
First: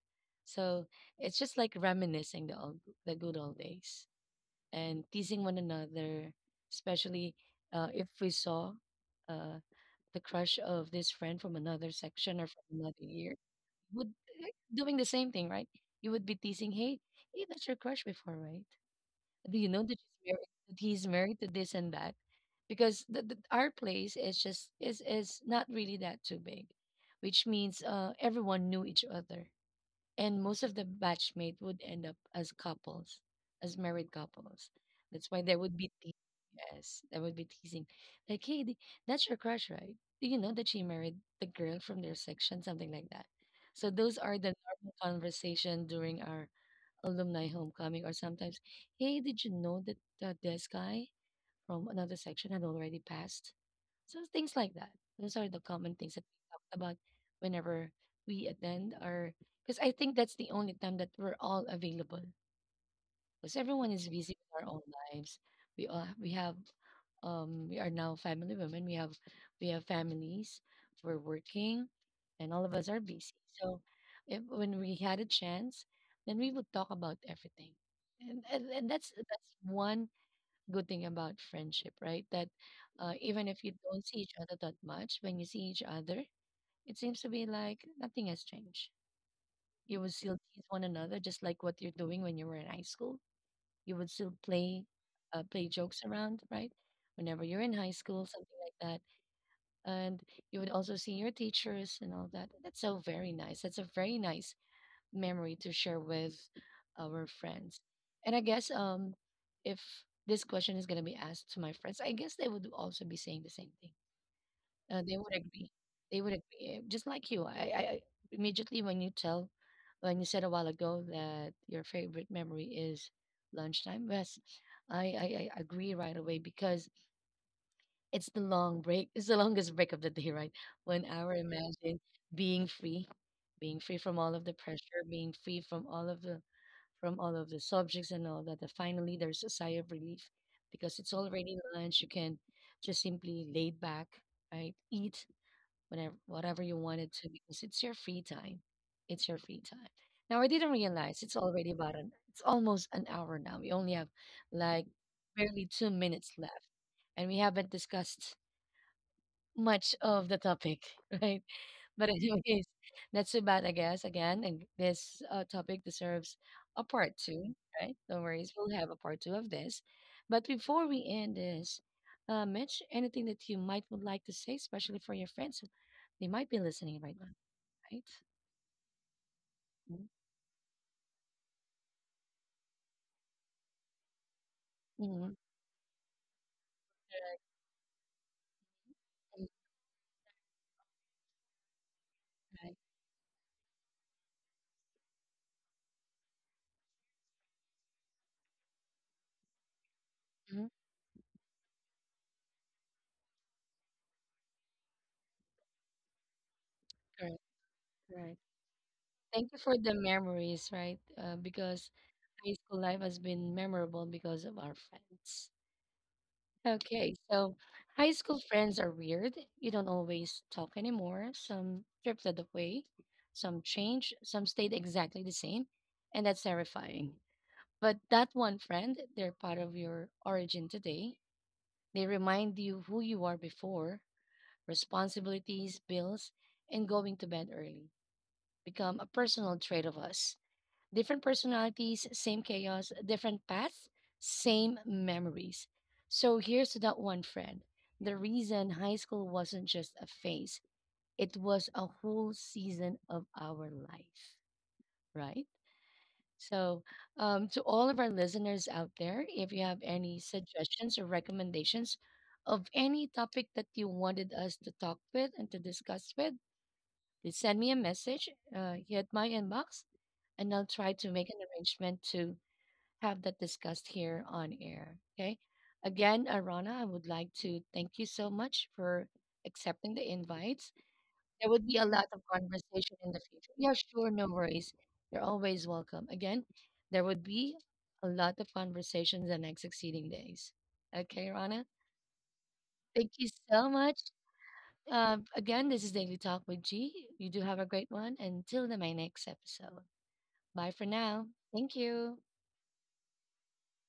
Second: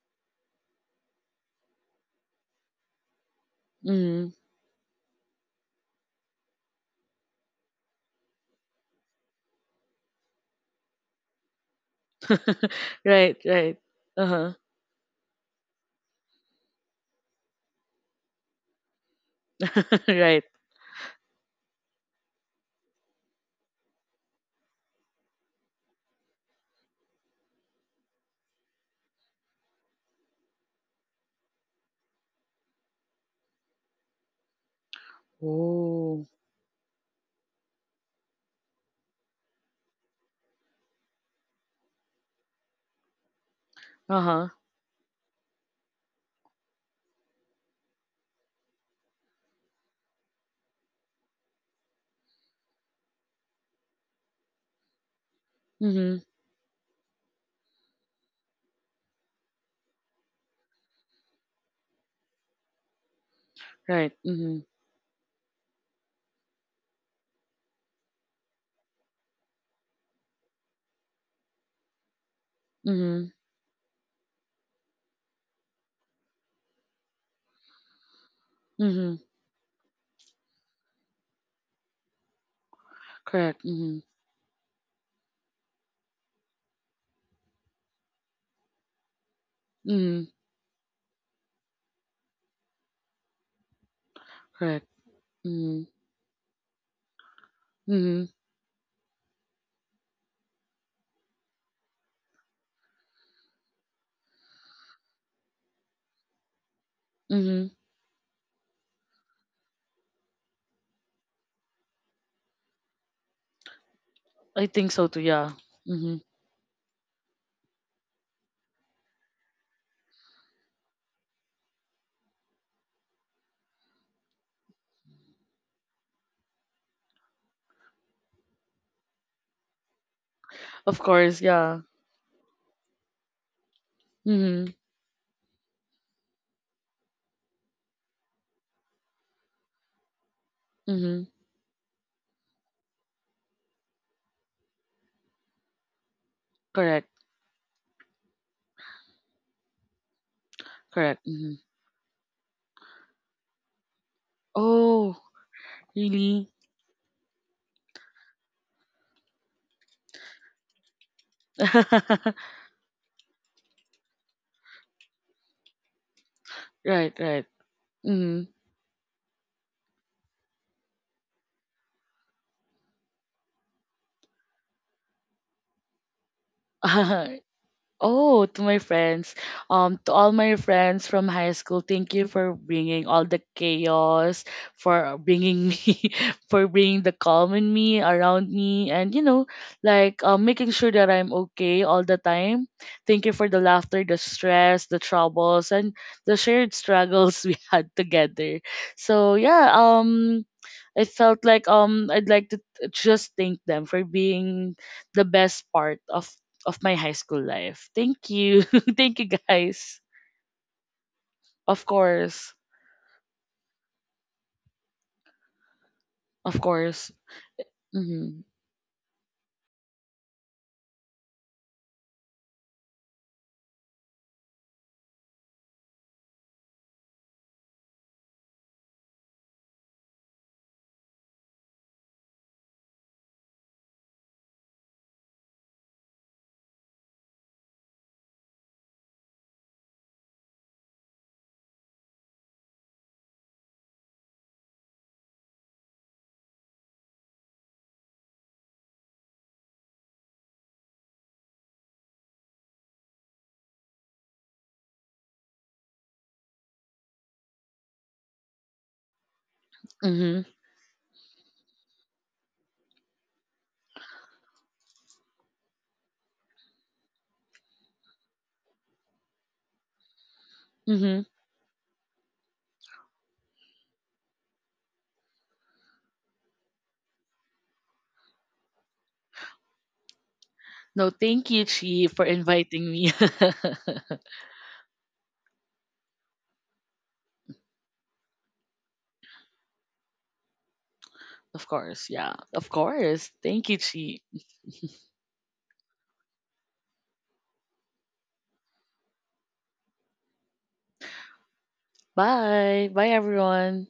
A: So it's just like reminiscing the old, the good old days
B: Mhm.
A: and teasing one another, especially if we saw. Uh, the crush of this friend from another section or from another year
B: Right, right.
A: would
B: Uh-huh.
A: doing the same thing, right? You would be teasing, hey, hey, that's your crush before, right? Do you know that she's married,
B: Right.
A: that he's married to this and that? Because our place is just is not really that too big, which means everyone knew each other and most of the batchmate would end up as couples, as married couples. That's why there would be te-
B: Oh.
A: yes, there would be teasing, like, "Hey, that's your crush, right? Do you know that she married the girl from their section, something like that?" So those are
B: Uh-huh.
A: the normal conversation during our alumni homecoming, or sometimes, "Hey, did you know that this guy from another section had already passed?" So things like that. Those are the common things
B: Mm-hmm.
A: that we talked about whenever we attend or because I think that's the only time that we're all available. Because everyone is
B: Right.
A: busy
B: Mm-hmm.
A: with our own lives. We have we are now family women. We have families, we're working, and all of us are
B: Mm-hmm.
A: busy. So if, when we had a chance, then we would talk about everything. And that's
B: Mm-hmm.
A: that's one good thing about friendship, right? That even if
B: Correct.
A: you
B: Mm-hmm.
A: don't see each other that much, when you see each other, it seems to be like nothing has changed. You would
B: Mm-hmm.
A: still tease one another, just like what you're doing when you were in high school. You would still play,
B: Correct.
A: play
B: Mm-hmm.
A: jokes around, right? Whenever you're in high
B: Mm-hmm.
A: school, something like that, and you would also see your teachers and all that. That's so very nice. That's a very nice memory to share with our
B: Mm-hmm.
A: friends. And I guess if this question is going to be asked to my friends, I guess they would also be saying the same thing.
B: I think so
A: They
B: too,
A: would
B: yeah.
A: agree.
B: Mm-hmm.
A: They would agree. Just like you, immediately when you tell, when you said a while ago that your favorite memory is lunchtime, yes, I agree right away because it's the long break. It's the longest break of the day, right?
B: Of
A: 1 hour.
B: course, yeah.
A: Imagine being free, being free from all of the
B: Mm-hmm.
A: pressure, being free from all of the from all of the subjects and all that. Finally, there's a sigh of relief because it's
B: Mm-hmm.
A: already lunch. You can just simply lay back, right? Eat whatever you
B: Correct.
A: wanted to because it's your free time. It's your free time. Now I didn't realize
B: Correct.
A: it's
B: Mm-hmm.
A: already about an it's almost an hour now. We only have like
B: Oh,
A: barely 2 minutes
B: really?
A: left, and we haven't discussed much of the topic, right? But anyways, not too bad, I guess. Again, and this topic deserves a
B: Right,
A: part
B: right.
A: two, right? No
B: Mm-hmm.
A: worries, we'll have a part two of this. But before we end this, Mitch, anything that you might would like to say, especially for your friends, they might be listening right now, right?
B: Oh, to my friends,
A: Mm-hmm.
B: to all my friends from high school, thank you for bringing all the chaos, for bringing me, for bringing the calm in me, around me, and you know, making sure that I'm okay all the time.
A: Right.
B: Thank you for the laughter, the stress, the troubles, and the shared struggles we had together. So yeah,
A: Hmm.
B: I felt like I'd like to just thank them for being the best part of my high school
A: Correct.
B: life. Thank
A: Correct.
B: you. thank you
A: Thank you for
B: guys.
A: the memories, right?
B: Of
A: Because
B: course.
A: high school life has been memorable because of our friends.
B: Of course.
A: Okay, so high
B: Mhm.
A: school friends are weird. You don't always talk anymore. Some drifted away, some changed, some stayed exactly the same, and that's terrifying. But that one friend, they're part of your origin today. They remind you who you are before, responsibilities, bills, and going to bed early become a personal trait of us. Different personalities, same chaos, different paths, same memories. So here's to that one friend. The reason high school wasn't just a phase, it was a whole season of our life, right? So, to all of our listeners out there, if you have any
B: Mhm.
A: suggestions or recommendations of any topic that you wanted us to talk with and to discuss with, please send me a message here at my inbox, and I'll try to
B: Mhm.
A: make an arrangement to have that discussed here on air. Okay. Again, Arana, I would like to thank you so much for accepting the invites.
B: No, thank
A: There
B: you
A: would be a
B: Chi
A: lot
B: for
A: of
B: inviting
A: conversation
B: me.
A: in the future. Yeah, sure, no worries. You're always welcome. Again, there would be a lot of conversations the next succeeding days. Okay,
B: of
A: Rana,
B: course. Yeah. Of
A: thank you
B: course. Thank
A: so
B: you
A: much.
B: Chi.
A: Again, this is Daily Talk with G. You do have a great one. Until my next episode. Bye for now. Thank you.
B: Bye. Bye everyone.